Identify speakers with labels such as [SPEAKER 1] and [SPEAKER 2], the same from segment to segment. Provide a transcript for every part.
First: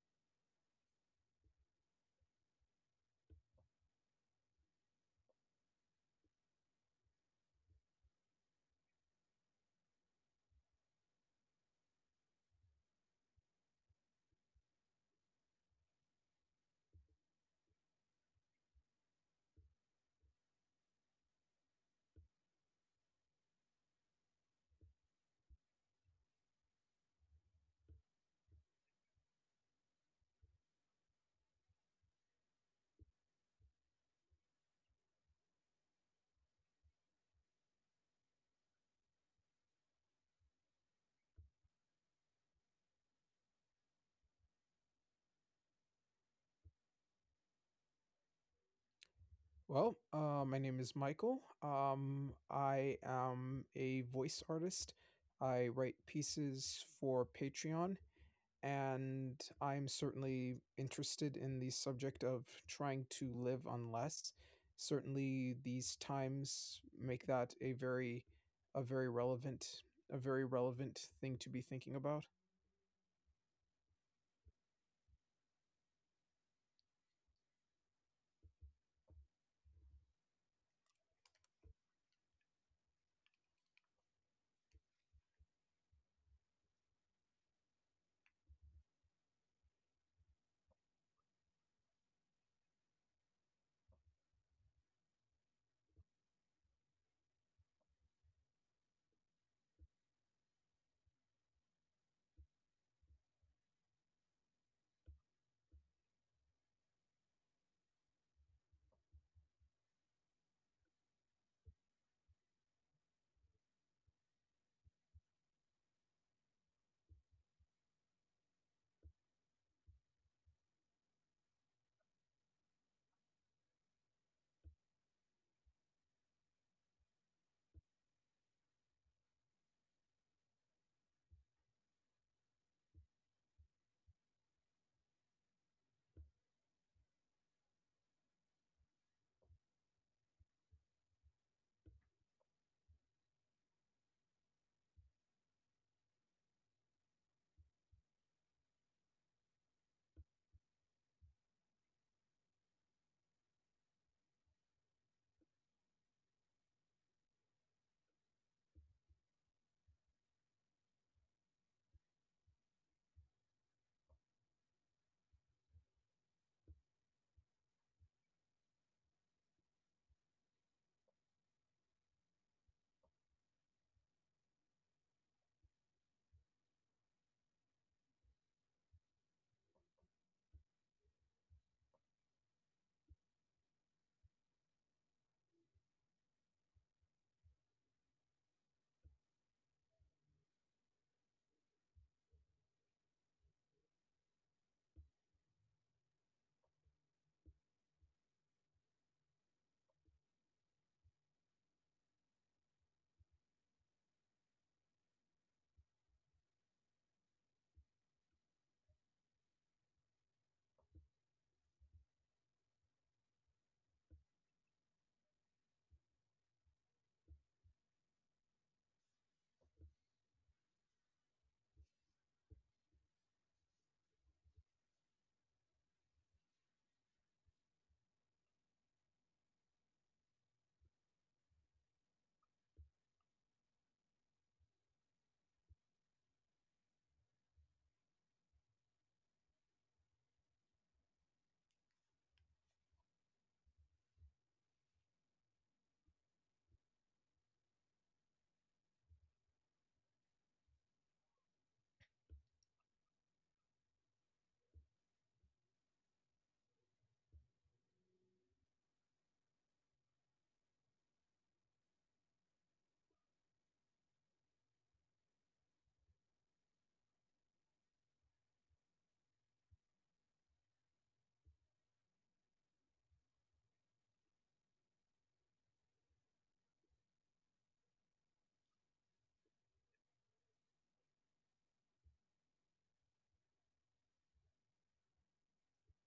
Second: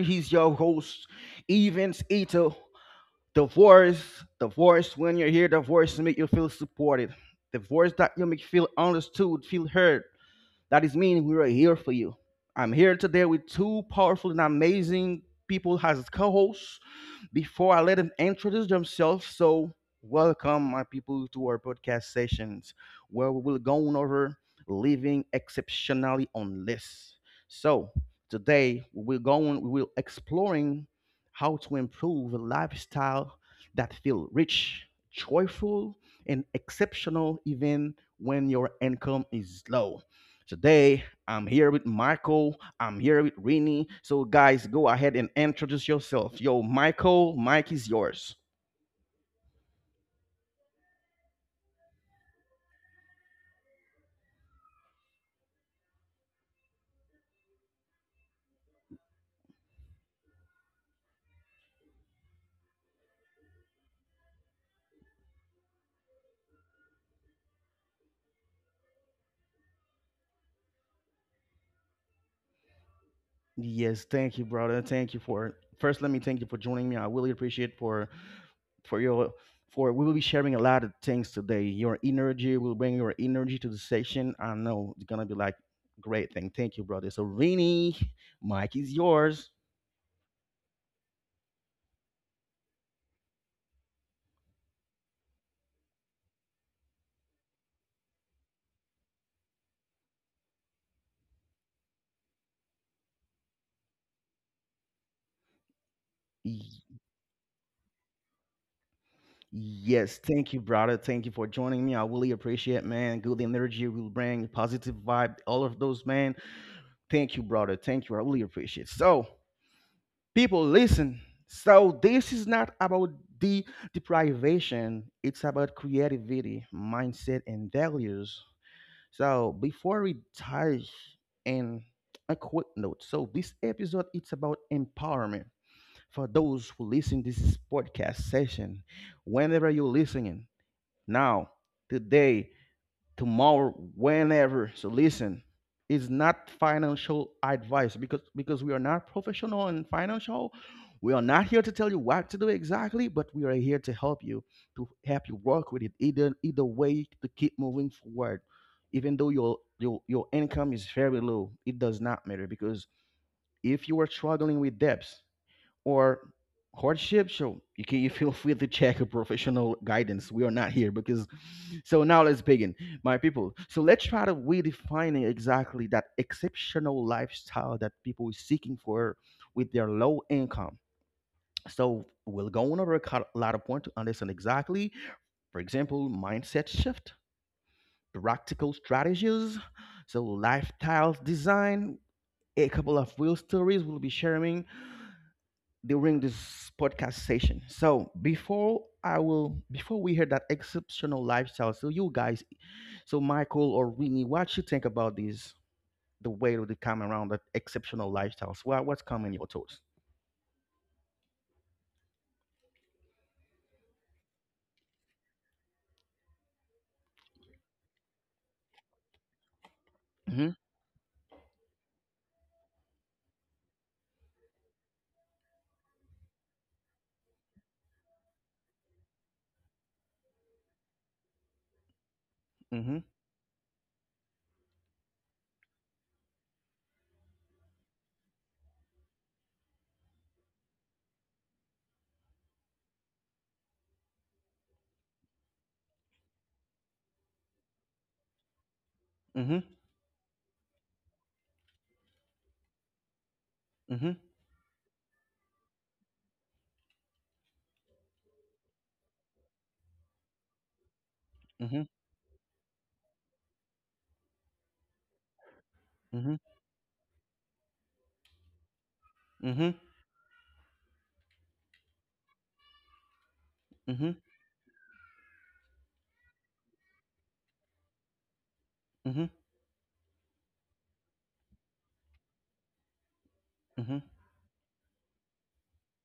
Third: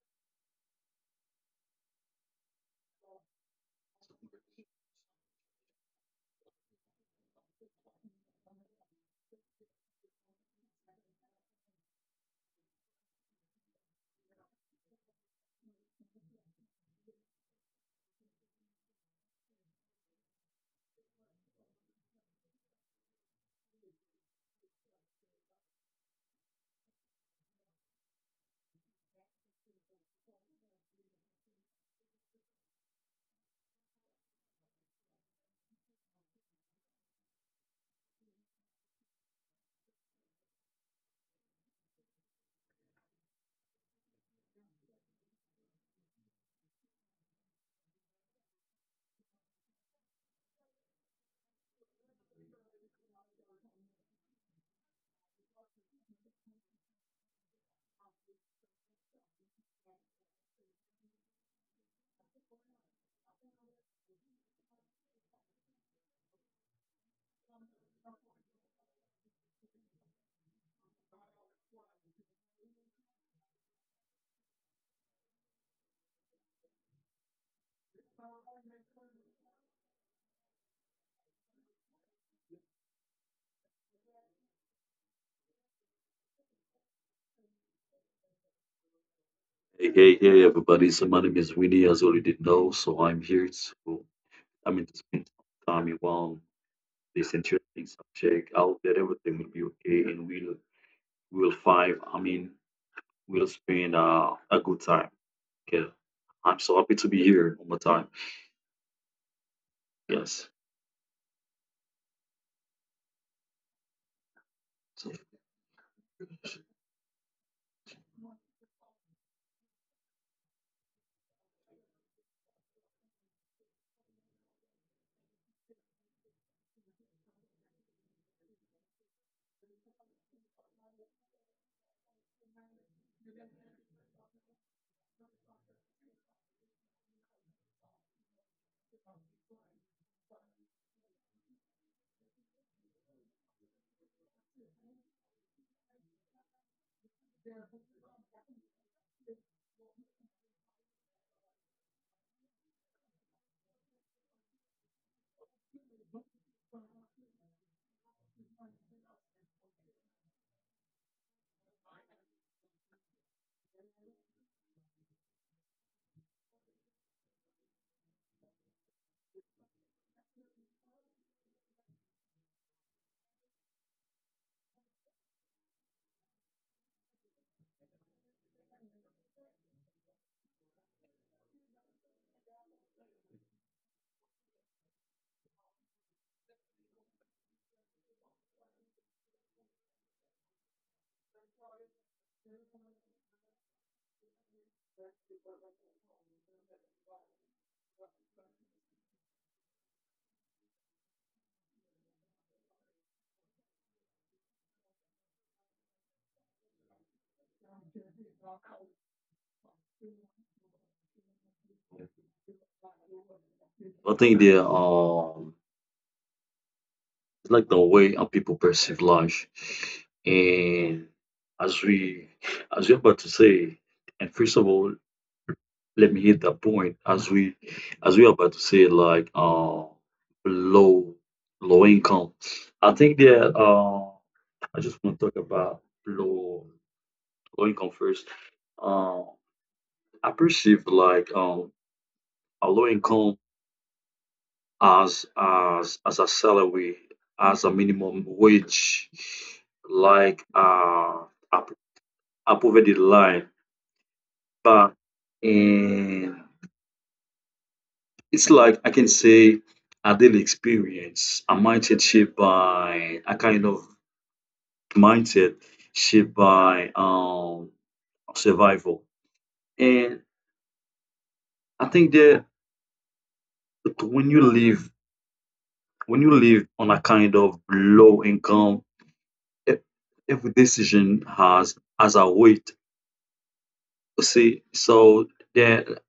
[SPEAKER 1] he's your host, Evans Ito. The voice, when you're here, the voice to make you feel supported. The voice that you make feel understood, feel heard. That is mean we are here for you. I'm here today with two powerful and amazing people as co-hosts. Before I let them introduce themselves, welcome my people to our podcast sessions where we will go on over living exceptionally on lists. So today we will go on, we will exploring how to improve a lifestyle that feel rich, joyful, and exceptional even when your income is low. Today I'm here with Michael. I'm here with Rini. So, guys, go ahead and introduce yourself. Yo, Michael, Mike is yours.
[SPEAKER 2] Well, my name is Michael. I am a voice artist. I write pieces for Patreon, and I'm certainly interested in the subject of trying to live on less. Certainly, these times make that a very relevant, a very relevant thing to be thinking about.
[SPEAKER 1] Yes, thank you, brother. Thank you for first. Let me thank you for joining me. I really appreciate for your for we will be sharing a lot of things today. Your energy will bring your energy to the session. I know it's gonna be like great thing. Thank you, brother. So Rini, Mike is yours.
[SPEAKER 3] Hey, hey, hey, everybody. So my name is Winnie, as you already know. So I'm here to, I mean, to spend some time around this interesting subject. I hope that everything will be okay and we'll find, I mean, we'll spend a good time. Okay. I'm so happy to be here one more time.
[SPEAKER 1] Yes,
[SPEAKER 3] Yes.
[SPEAKER 1] thank you, brother. Thank you for joining me. I really appreciate, man. Good energy you will bring, positive
[SPEAKER 3] So
[SPEAKER 1] vibe, all of those, man. Thank you, brother. Thank you. I really appreciate. So, people, listen. So this is not about the deprivation. It's about creativity, mindset, and values. So before we dive in, a quick note. So this episode it's about empowerment for those who listen this podcast session. Whenever you're listening now, today, tomorrow, whenever. So listen, it's not financial advice because we are not professional in financial. We are not here to tell you what to do exactly, but we are here to help you work with it either way to keep moving forward. Even though your income is very low, it does not matter because if you are struggling with debts, or hardship so you can you feel free to check a professional guidance we are not here because so now let's begin my people so let's try to redefine exactly that exceptional lifestyle that people is seeking for with their low income so we'll go on over lot of points to understand exactly, for example mindset shift, practical strategies, so lifestyle design, a couple of real stories we'll be sharing during this podcast session. So before I will before we hear that exceptional lifestyle, so you guys, so Michael or Winnie, what you think about this? The way that they come around that exceptional lifestyles. Well, what's coming your thoughts?
[SPEAKER 3] I think the it's like the way how people perceive life.
[SPEAKER 1] Mhm.
[SPEAKER 3] And as we, as you're about to say, and first of all, let me hit that point as we are about to say like low low income. I
[SPEAKER 1] Mhm.
[SPEAKER 3] think that I just want to talk about low low income first. uh I perceive like a low income as a salary, as a minimum wage,
[SPEAKER 1] Mhm.
[SPEAKER 3] like a, a poverty line.
[SPEAKER 1] Mhm.
[SPEAKER 3] But in, it's like I can say a daily experience, a
[SPEAKER 1] Mhm.
[SPEAKER 3] mindset shaped by a kind of mindset shaped
[SPEAKER 1] Mhm.
[SPEAKER 3] by survival.
[SPEAKER 1] Mhm.
[SPEAKER 3] And I think that
[SPEAKER 1] Mhm.
[SPEAKER 3] when you live when you live on a kind of low income,
[SPEAKER 1] Mhm.
[SPEAKER 3] e- every decision has a weight.
[SPEAKER 1] Mhm.
[SPEAKER 3] See, so that,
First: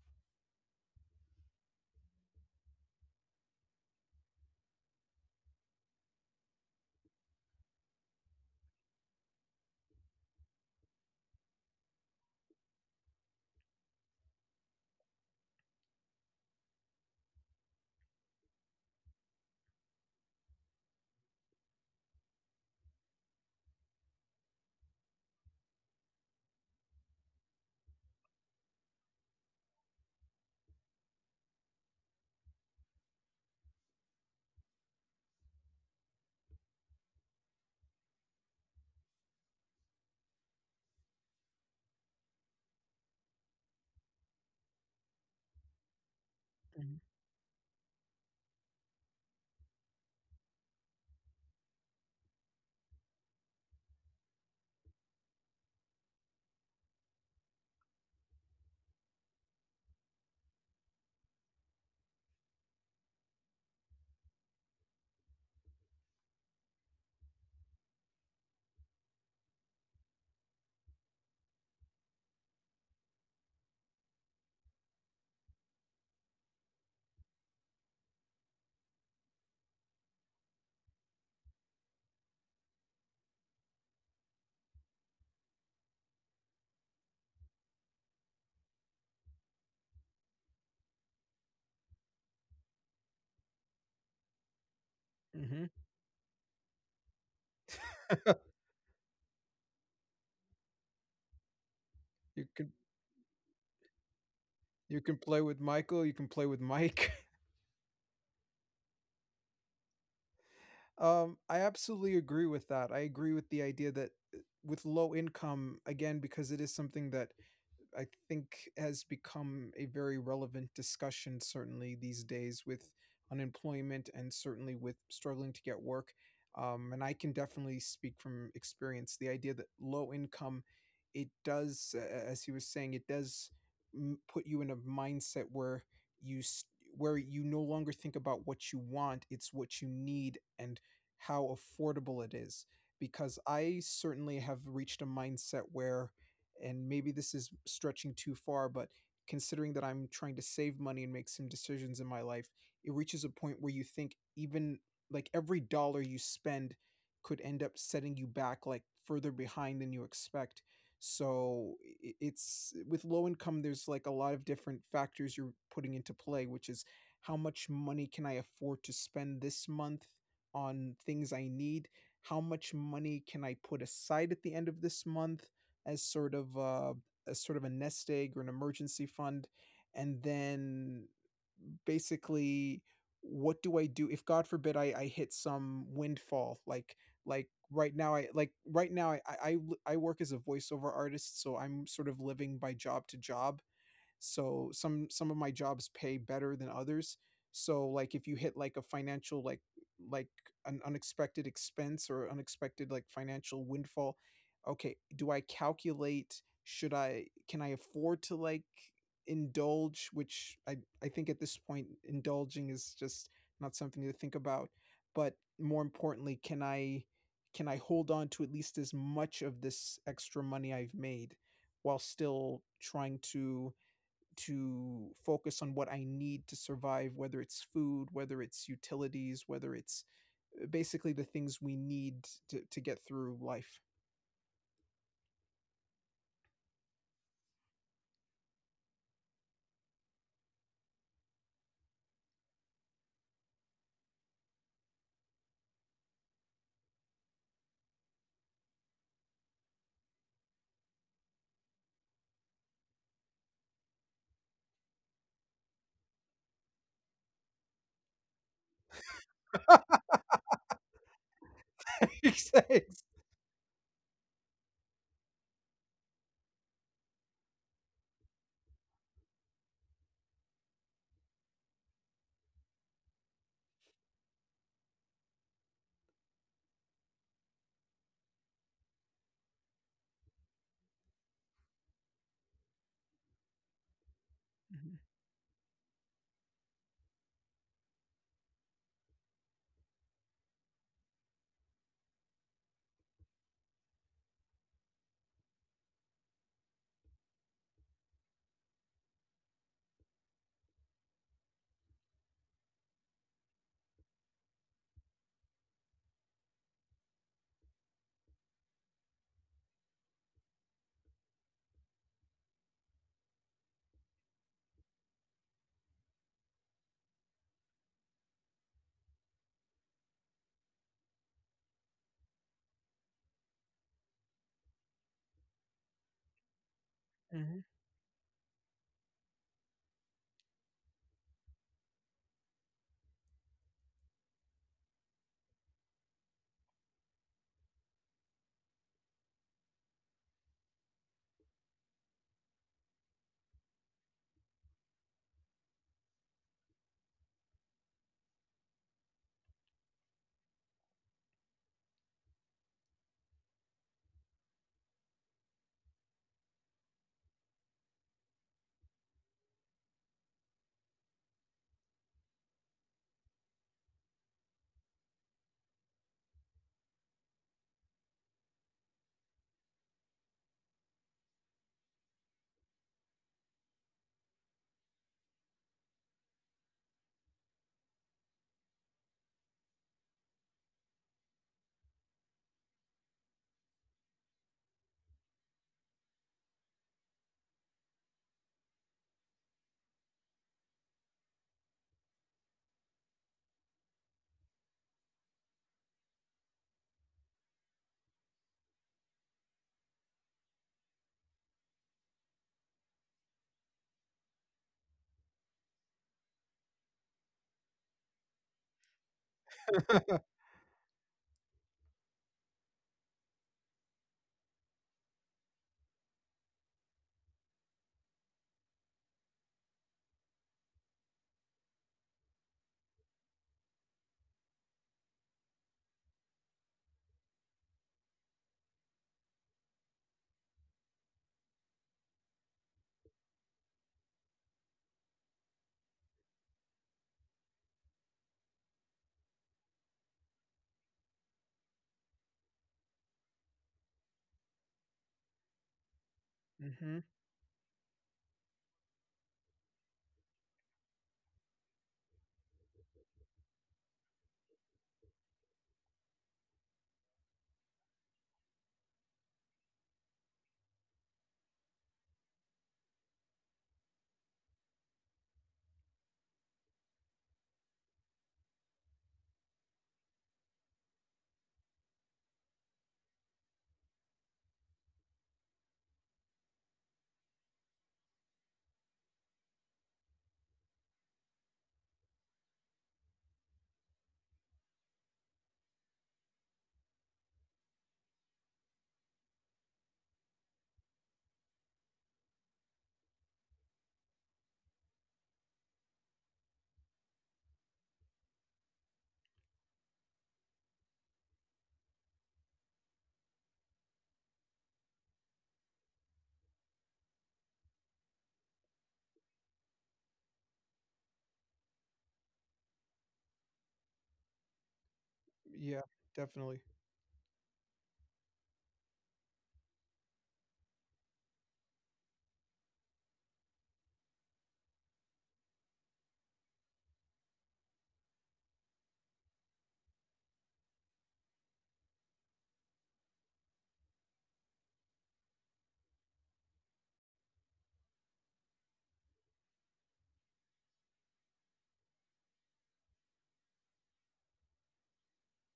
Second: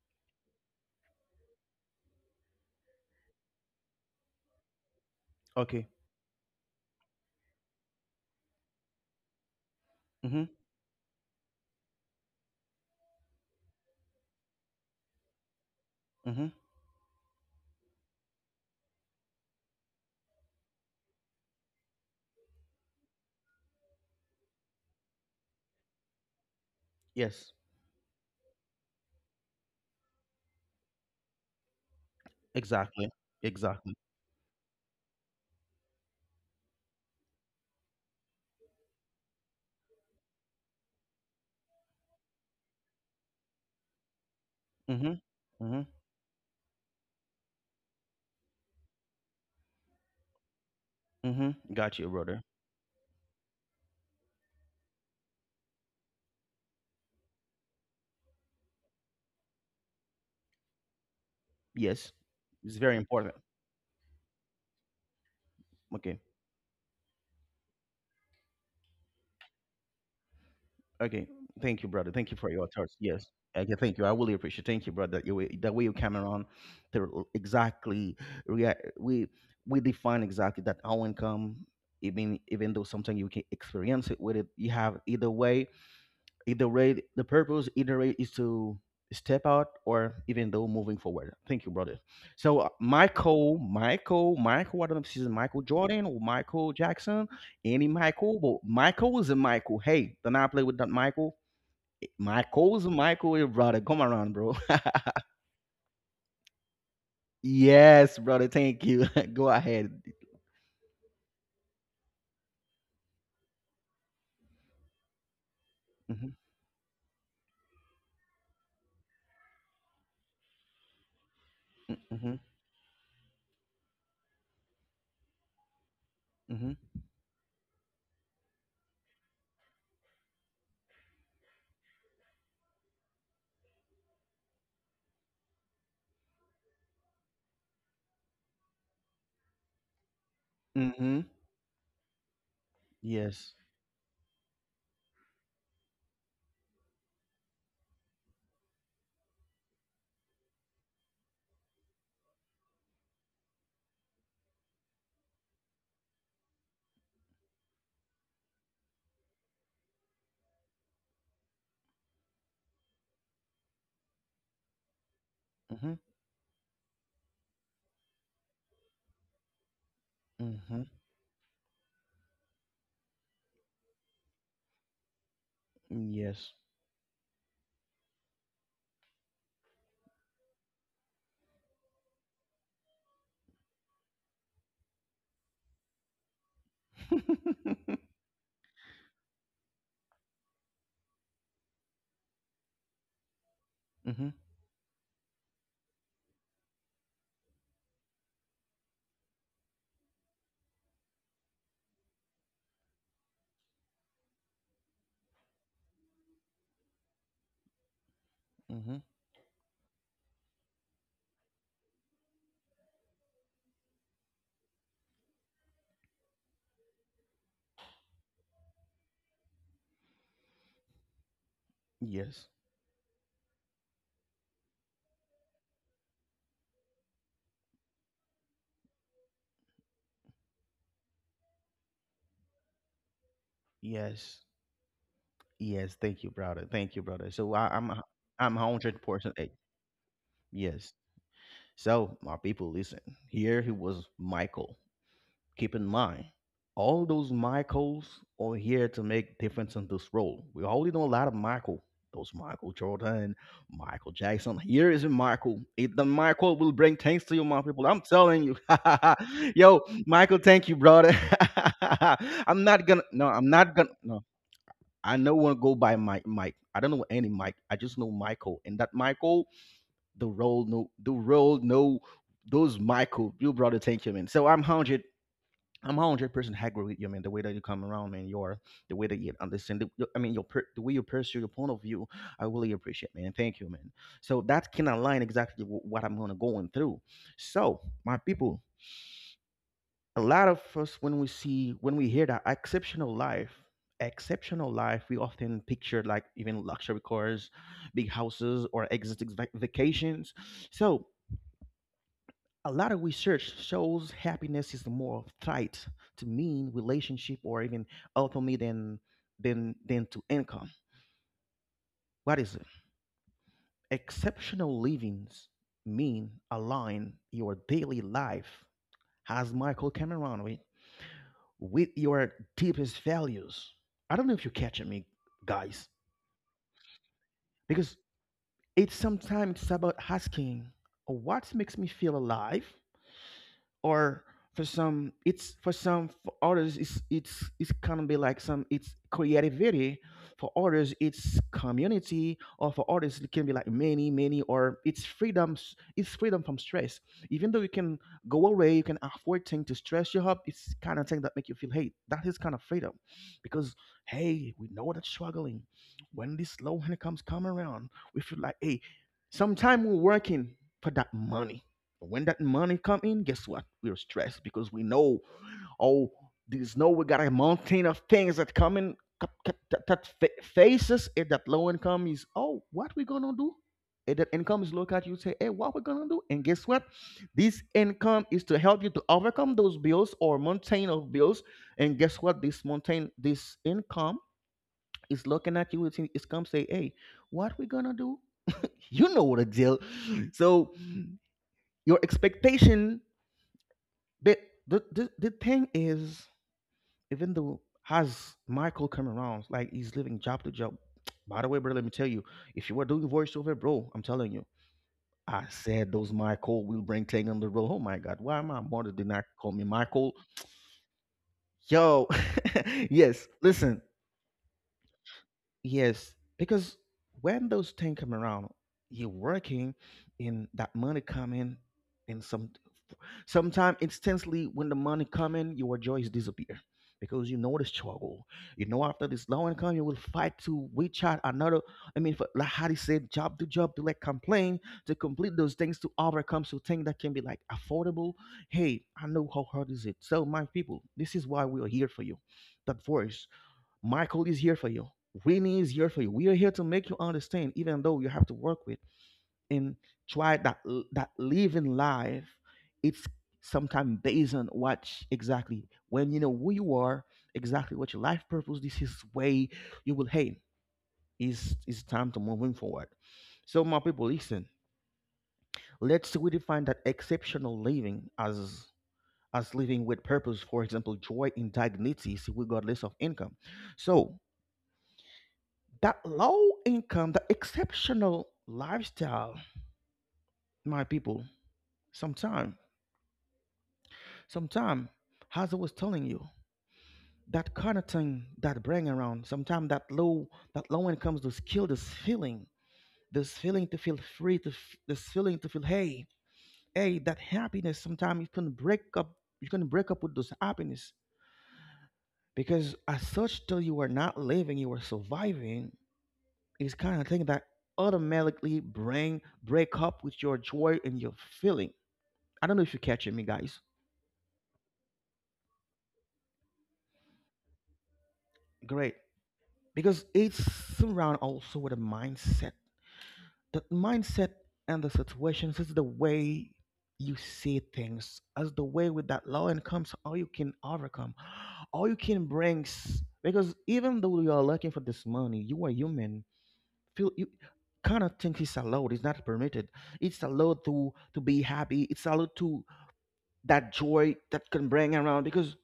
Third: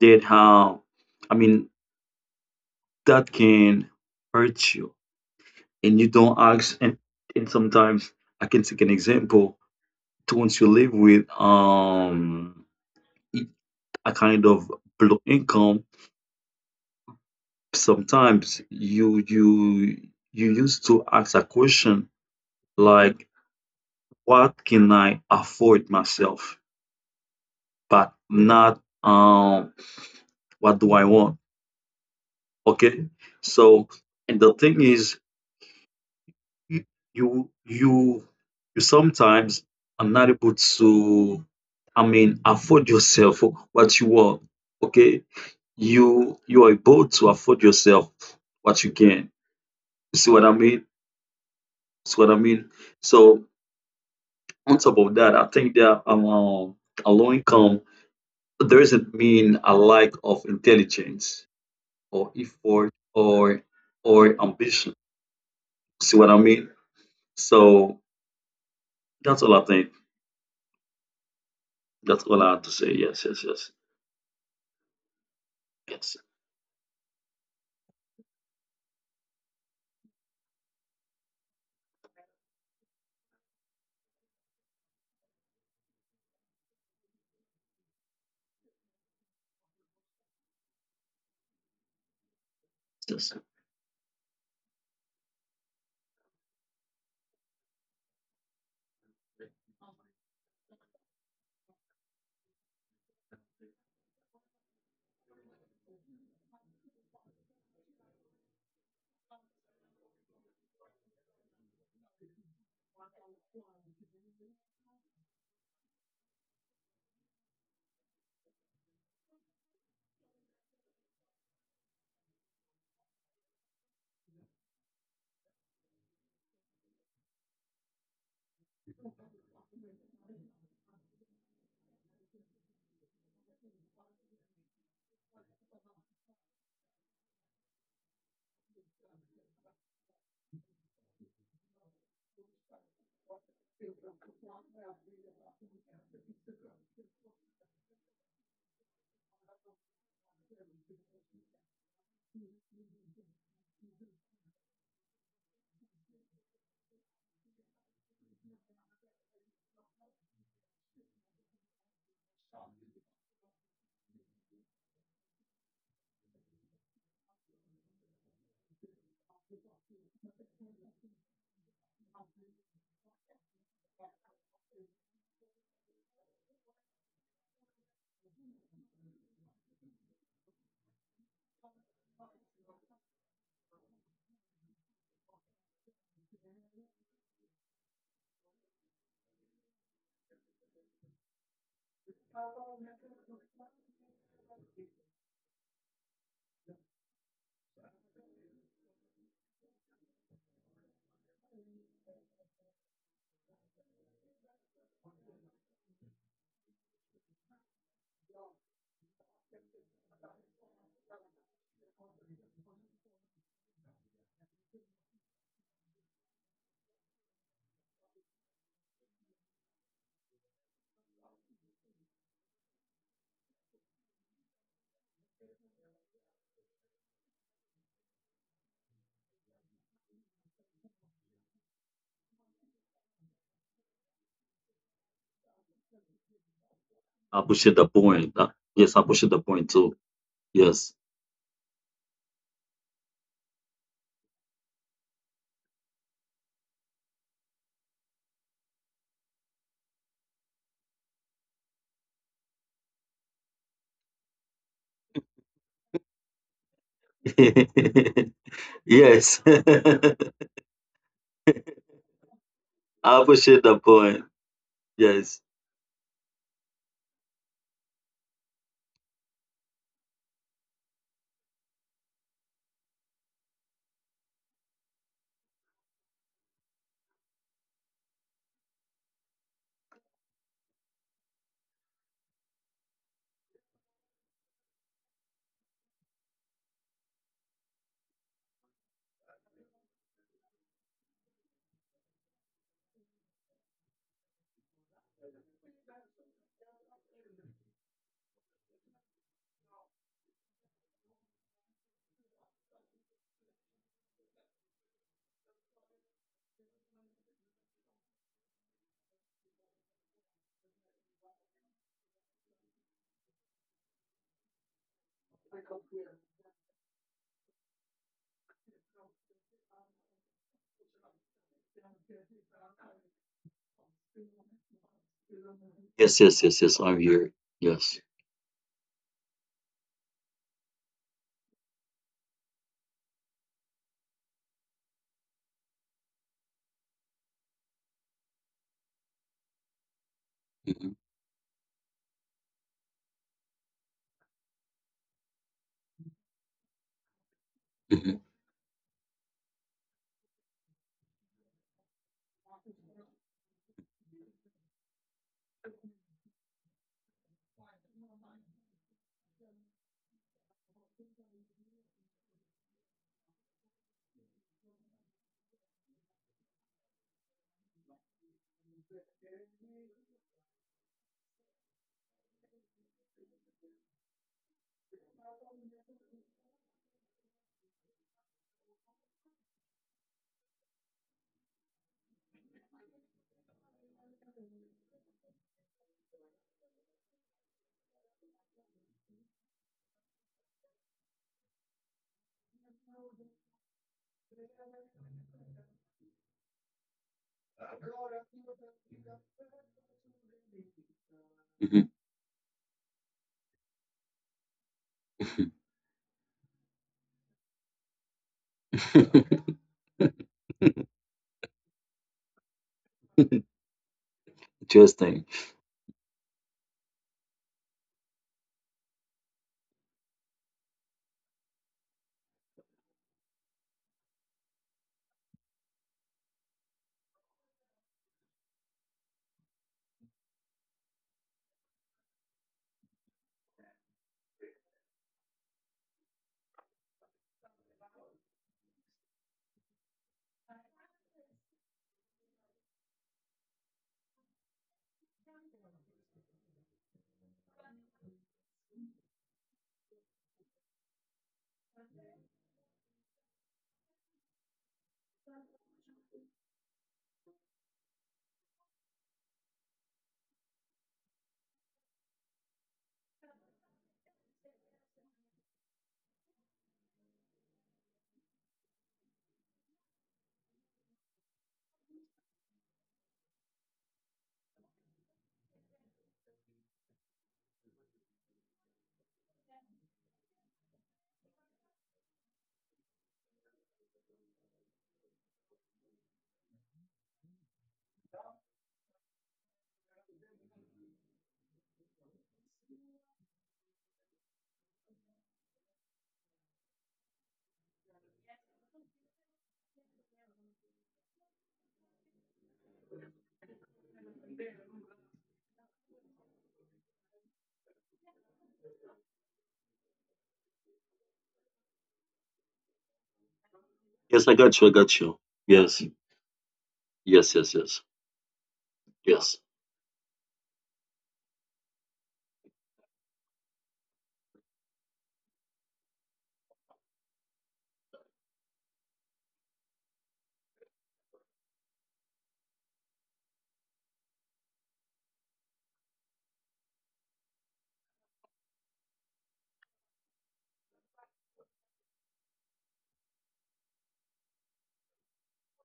[SPEAKER 3] that how, I mean, that can hurt you,
[SPEAKER 1] Okay.
[SPEAKER 3] and you don't ask. And sometimes I can take an example to.
[SPEAKER 1] Mhm.
[SPEAKER 3] Once you live with a kind of low income,
[SPEAKER 1] Mhm.
[SPEAKER 3] sometimes you you used to ask a question like what can I afford myself,
[SPEAKER 1] Yes.
[SPEAKER 3] but not what do I want? Okay.
[SPEAKER 1] Exactly.
[SPEAKER 3] So
[SPEAKER 1] Exactly.
[SPEAKER 3] and the thing is you you you sometimes are not able to, I mean, afford yourself what you want.
[SPEAKER 1] Mhm.
[SPEAKER 3] Okay.
[SPEAKER 1] Mhm.
[SPEAKER 3] You are able to afford yourself what you can. You see what I mean?
[SPEAKER 1] Mhm. Got you,
[SPEAKER 3] See what I
[SPEAKER 1] brother.
[SPEAKER 3] mean? So on top of that, I think that a low income doesn't mean a lack of intelligence
[SPEAKER 1] Yes.
[SPEAKER 3] or
[SPEAKER 1] It's
[SPEAKER 3] effort
[SPEAKER 1] very important.
[SPEAKER 3] or ambition. See
[SPEAKER 1] Okay.
[SPEAKER 3] what I mean? So that's all I think.
[SPEAKER 1] Okay. Thank you, brother.
[SPEAKER 3] That's
[SPEAKER 1] Thank you
[SPEAKER 3] all
[SPEAKER 1] for
[SPEAKER 3] I have
[SPEAKER 1] your
[SPEAKER 3] to say.
[SPEAKER 1] thoughts.
[SPEAKER 3] Yes,
[SPEAKER 1] Yes.
[SPEAKER 3] yes,
[SPEAKER 1] Okay,
[SPEAKER 3] yes,
[SPEAKER 1] thank you. I really appreciate. Thank you, brother. The way you came
[SPEAKER 3] yes,
[SPEAKER 1] around, to exactly rea- we we define exactly that our income. Even though sometimes you can experience it with it, you have either way. Either way, the purpose either way is to step out or even though moving forward. Thank you, brother. So
[SPEAKER 3] yes.
[SPEAKER 1] Michael. I don't know if she's Michael
[SPEAKER 2] Hmm
[SPEAKER 1] Jordan or Michael Jackson, any Michael, but Michael is a Michael. Hey, then I play with that Michael.
[SPEAKER 2] You can
[SPEAKER 1] Michael's Michael, eh, brother. Come around, bro.
[SPEAKER 2] you can play with Michael. You can play with Mike.
[SPEAKER 1] Yes, brother. Thank you. Go ahead.
[SPEAKER 2] I absolutely agree with that. I agree with the idea that with low income, again,
[SPEAKER 1] Mhm,
[SPEAKER 2] because it is something that I think has become a very relevant discussion, certainly these
[SPEAKER 1] mhm,
[SPEAKER 2] days, with unemployment and certainly with struggling to get work.
[SPEAKER 1] mhm,
[SPEAKER 2] And I can definitely speak from experience the idea that low income, it does, as he was saying, put you in a mindset where you s- where you no longer think about what you want, it's what you need and
[SPEAKER 1] mhm.
[SPEAKER 2] how affordable it is. Because
[SPEAKER 1] Yes.
[SPEAKER 2] I certainly have reached a mindset where, and maybe this is stretching too far, but considering that I'm trying to save money and make some decisions in my life, it reaches a point where you think even like every dollar you spend could end up setting you back like further behind than you expect. So it's, with low income, there's like a lot of different factors you're putting
[SPEAKER 1] Mhm,
[SPEAKER 2] into play, which is how much money can I afford to spend this month
[SPEAKER 1] mhm.
[SPEAKER 2] on things I need? How much money can I put aside at the end of this month? as sort of
[SPEAKER 1] Yes.
[SPEAKER 2] a, as sort of a nest egg or an emergency fund, and then basically, what do I do if, God forbid, I hit some windfall? Like,
[SPEAKER 1] Mhm,
[SPEAKER 2] like right now I work as a voiceover artist, so I'm sort of living by job to job, so some of my jobs pay better than others. So like if you hit like a financial like an unexpected expense or unexpected like financial windfall, okay, do I calculate, should I, can I afford to like
[SPEAKER 1] mhm.
[SPEAKER 2] indulge, which I think at this point indulging is just not something to think about? But more importantly, can I hold on to at least as much of this extra money I've made while
[SPEAKER 1] Yes.
[SPEAKER 2] still trying to focus on what I need to survive, whether it's food, whether it's utilities, whether it's basically the things we need to get through life.
[SPEAKER 1] Yes. Yes. Thank you, brother. Thank you, brother.
[SPEAKER 3] I
[SPEAKER 1] So I,
[SPEAKER 3] appreciate
[SPEAKER 1] I'm
[SPEAKER 3] the
[SPEAKER 1] i
[SPEAKER 3] point.
[SPEAKER 1] I'm hundred
[SPEAKER 3] Yes, I
[SPEAKER 1] percent.
[SPEAKER 3] appreciate
[SPEAKER 1] Eh,
[SPEAKER 3] the point too.
[SPEAKER 1] yes.
[SPEAKER 3] Yes,
[SPEAKER 1] So my people, listen. Here he was, Michael. Keep in mind, all those Michaels are here to make difference in this role. We already know a lot of Michael. Those Michael Jordan, Michael Jackson. Here is a Michael. The Michael will bring thanks to you, my people. I'm telling you.
[SPEAKER 3] yes.
[SPEAKER 1] Yo, Michael, thank you, brother.
[SPEAKER 2] Ex-
[SPEAKER 1] I'm
[SPEAKER 3] Opposite
[SPEAKER 1] not
[SPEAKER 3] the
[SPEAKER 1] gonna no.
[SPEAKER 3] point.
[SPEAKER 1] I know
[SPEAKER 3] Yes.
[SPEAKER 1] one go by Mike. I don't know any Mike. I just know Michael. And that Michael, the role no those Michael, you brother, thank you, man. So I'm 100% agree with you, man. The way that you come around, man, you are the way that you understand. I mean, the way you pursue your point of view, I really appreciate, man. Thank you, man. So that can
[SPEAKER 2] Mhm,
[SPEAKER 1] align exactly what I'm gonna going through. So, my people, a lot of us when we see when we hear that exceptional life, we often picture like even luxury cars, big houses, or exotic vacations. So a lot of research shows happiness is more tied to mean relationship or even autonomy than than to income. What is it? Exceptional livings mean align your daily life, as Michael Cameron with your deepest values. I don't know if you're catching me, guys,
[SPEAKER 3] Yes, yes, yes, yes. I'm here.
[SPEAKER 2] mhm,
[SPEAKER 1] because
[SPEAKER 3] Yes.
[SPEAKER 1] it's sometimes about asking what makes me feel alive, or for some, it's for others, it's it's gonna be like some it's creativity, for others it's community, or for others it can be like many, or it's freedoms, it's freedom from stress. Even though you can
[SPEAKER 3] Mhm,
[SPEAKER 1] go away, you can afford things to stress you up, it's kind of thing that make you feel hate, that is kind of freedom. Because hey, we know that struggling, when this low income comes come around, we feel like hey, sometime we're working for that money, but when that money come in, guess what? We're stressed because we know, oh, there's no we got a mountain of things that come in that, faces it. That low income is oh, what we gonna do? And that income is look at you, say, hey, what we gonna do? And guess what? This income is to help you to overcome those bills or mountain of bills. And guess what? This mountain, this income is looking at you. It's come say, hey, what we gonna do? You know what a deal. So your expectation, the, the thing is, even though has Michael come around, like he's living job to job. By the way, brother, let me
[SPEAKER 3] mhm,
[SPEAKER 1] tell you, if you were doing voiceover, bro, I'm telling you, I said those Michael will bring thing on the road. Oh my God, why my mother did not call me
[SPEAKER 3] mhm.
[SPEAKER 1] Michael? Yo, yes,
[SPEAKER 3] Mhm.
[SPEAKER 1] listen,
[SPEAKER 3] Interesting.
[SPEAKER 1] yes, because when those things come around, you're working, and that money coming, and some sometimes instantly when the money come in, your joys disappear because you know the struggle. You know after this low income, you will fight to reach out another. I mean, for, like how they said, job to job to like complain to complete those things to overcome so things that can be like affordable. Hey, I know how hard is it. So my people, this is why we are here for you. That voice, Michael is here for you. Winnie is here for you. We are here to make you
[SPEAKER 2] mhm.
[SPEAKER 1] understand, even though you have to work with. In try that that living life it's sometimes based on what exactly when you know who you are, exactly what your life purpose, this is way you will hey, it's time to moving forward. So my people listen, let's redefine that exceptional living as living with purpose, for example joy in dignity regardless of income. So that low income, the exceptional lifestyle, my people, sometimes Sometimes, as I was telling you, that kind of thing that bring around, sometimes that low income to kill this feeling to feel free, this feeling to feel hey, hey, that happiness. Sometimes you can break up, you can break up with those happiness because as such, till you are not living, you are surviving. Is kind of thing that automatically bring break up with your joy and your feeling. I don't know if you're catching me, guys.
[SPEAKER 3] Yes, I got you. I got you. Yes.
[SPEAKER 2] Yeah, definitely.
[SPEAKER 3] Yes, yes, yes.
[SPEAKER 1] Great,
[SPEAKER 3] Yes.
[SPEAKER 1] because it's surround also with a mindset. That mindset and the situations is the way you see things, as the way with that low incomes all you can overcome all you can bring because even though you are looking for this money, you are human, feel you, kind of think it's allowed it's not permitted, it's allowed to be happy, it's allowed to that joy that can bring around. Because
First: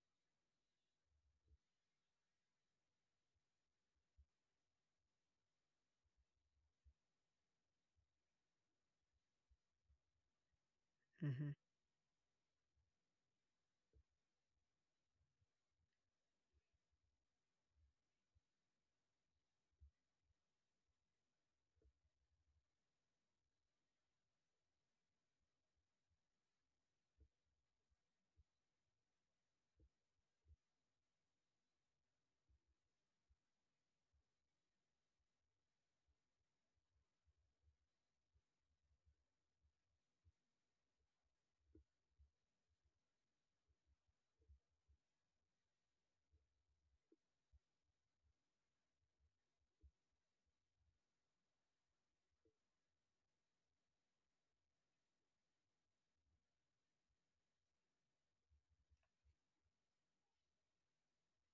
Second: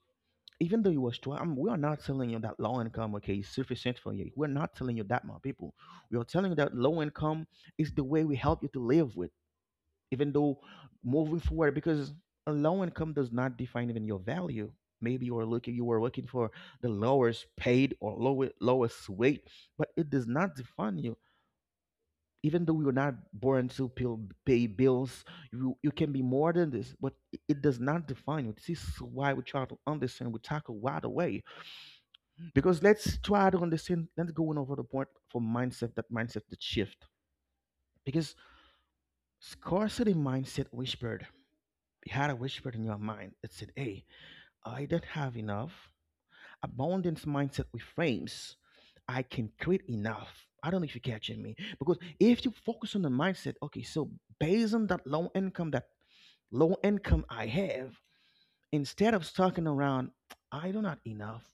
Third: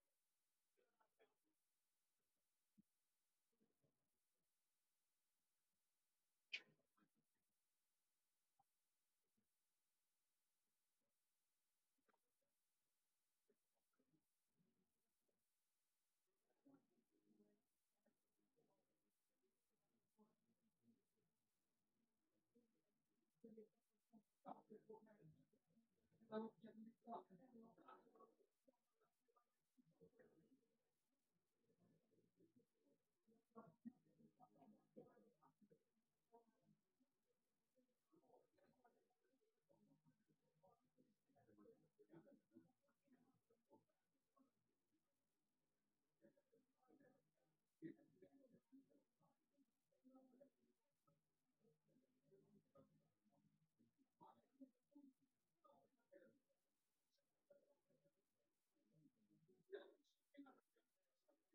[SPEAKER 1] even though it was 12, we are not telling you that low income, okay, is sufficient for you. We're not telling you that, my people. We are telling you that low income is the way we help you to live with, even though moving
[SPEAKER 2] Mm-hmm,
[SPEAKER 1] forward, because a low income does not define even your value. Maybe you are looking, you were looking for the lowest paid or lower, lowest weight, but it does not define you. Even though we are not born to pay bills, you can be more than this, but it does not define you. This is why we try to understand, we tackle right away because let's try to understand, let's go on over the point for mindset, that mindset, that shift. Because scarcity mindset whispered, you had a whisper in your mind, it said, hey, I don't have enough. Abundance mindset reframes, I can create enough. I don't know if you're catching me, because if you focus on the mindset, okay, so based on that low income, that low income I have, instead of stalking around, I do not enough.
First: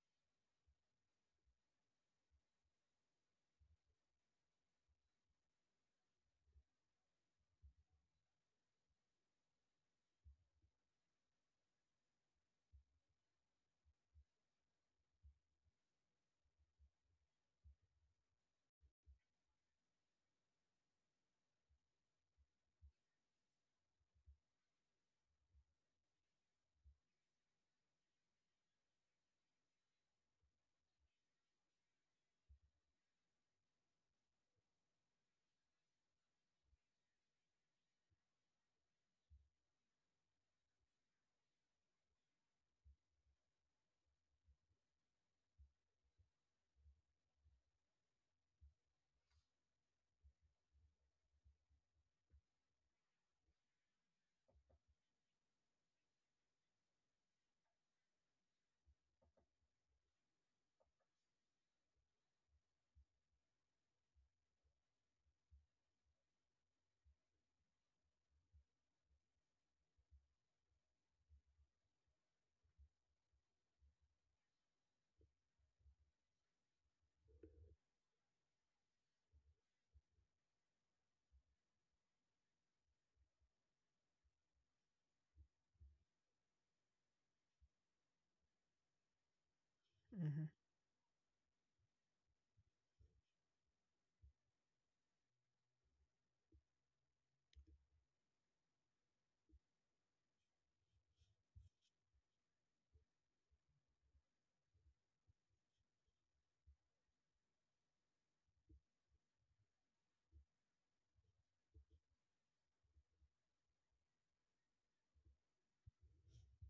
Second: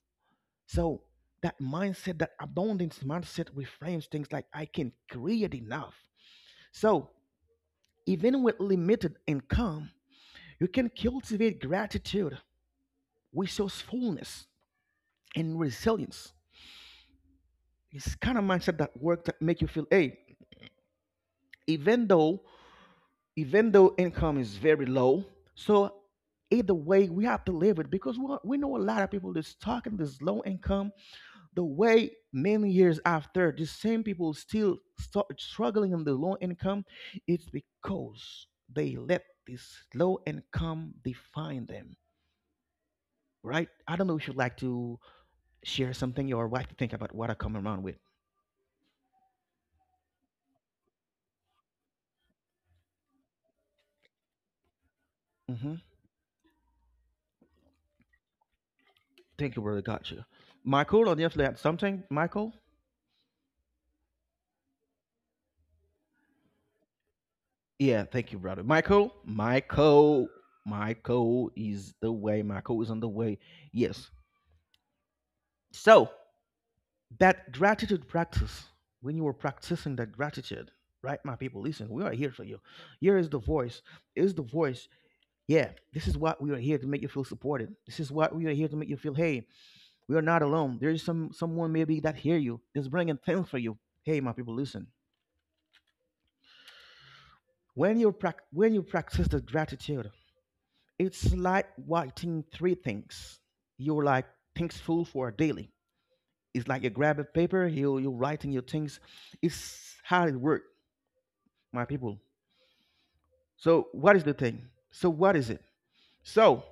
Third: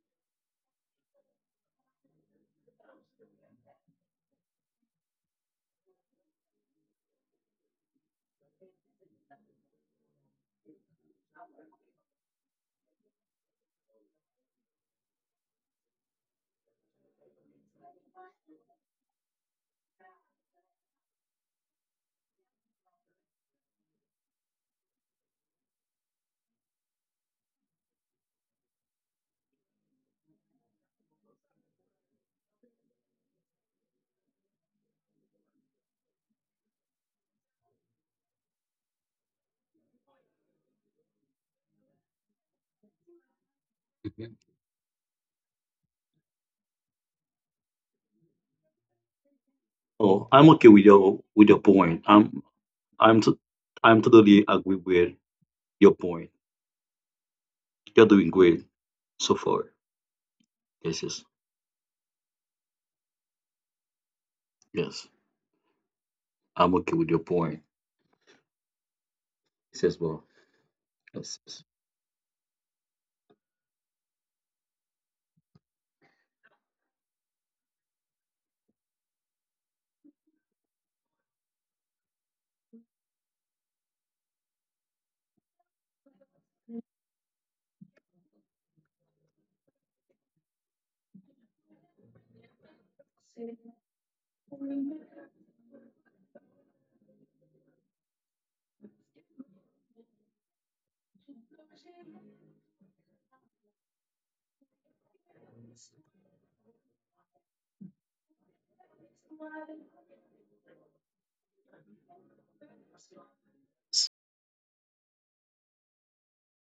[SPEAKER 1] So that mindset, that abundance mindset reframes things like I can create enough. So even with limited income, you can cultivate gratitude, resourcefulness, and resilience. It's kind of mindset that work that make you feel, hey, even though even though income is very low, so either way we have to live it, because we know a lot of people that's talking this low income. The way many years after, the same people still start struggling on the low income, it's because they let this low income define them, right? I don't know if
[SPEAKER 3] Mhm.
[SPEAKER 1] you'd like to share something or like to think about what I come around with.
[SPEAKER 3] Oh, I'm okay with your point. I'm t- I'm totally agree with
[SPEAKER 1] hmm
[SPEAKER 3] your point. You're doing great so
[SPEAKER 1] Thank you,
[SPEAKER 3] far.
[SPEAKER 1] brother. Gotcha.
[SPEAKER 3] Yes,
[SPEAKER 1] Michael,
[SPEAKER 3] yes,
[SPEAKER 1] on the other hand, something, Michael?
[SPEAKER 3] yes. I'm okay with your point.
[SPEAKER 1] Yeah, thank you, brother. Michael,
[SPEAKER 3] Yes, yes, well.
[SPEAKER 1] Michael,
[SPEAKER 3] Yes,
[SPEAKER 1] Michael
[SPEAKER 3] yes,
[SPEAKER 1] is the way. Michael is on the way. Yes. So, that gratitude practice, when you were practicing that gratitude, right, my people, listen, we are here for you. Here is the voice, is the voice, yeah. This is what we are here to make you feel supported. This is what we are here to make you feel, hey, we are not
[SPEAKER 2] mm-hmm.
[SPEAKER 1] alone, there is someone maybe that hear you, that's bringing things for you. Hey, my people, listen, when you prac when you practice the gratitude, it's like writing three things you're like thankful for daily. It's like you grab a paper, you're writing your things. It's how it works, my people. So
[SPEAKER 3] yes.
[SPEAKER 1] what is the thing? So what is it? So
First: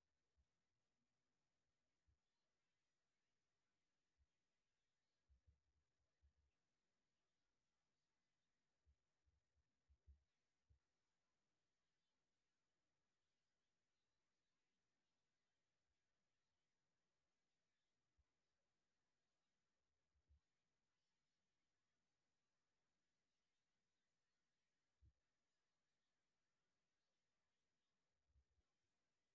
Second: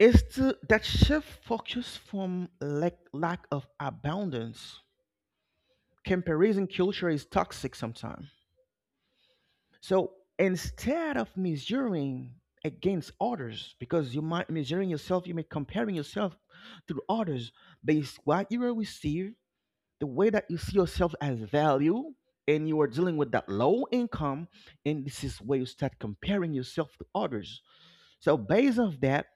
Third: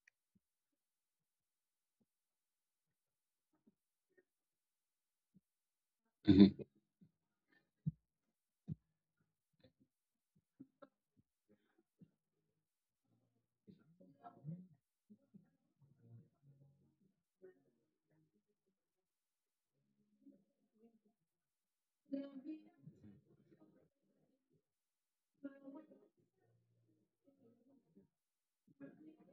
[SPEAKER 1] it's to, that shift focus from lack, lack of abundance.
[SPEAKER 3] Mhm.
[SPEAKER 1] Comparison culture is toxic sometimes. So instead of measuring against others, because you might measuring yourself, you may comparing yourself to others based what you will receive, the way that you see yourself as value, and you are dealing with that low income, and this is where you start comparing yourself to others. So based off that,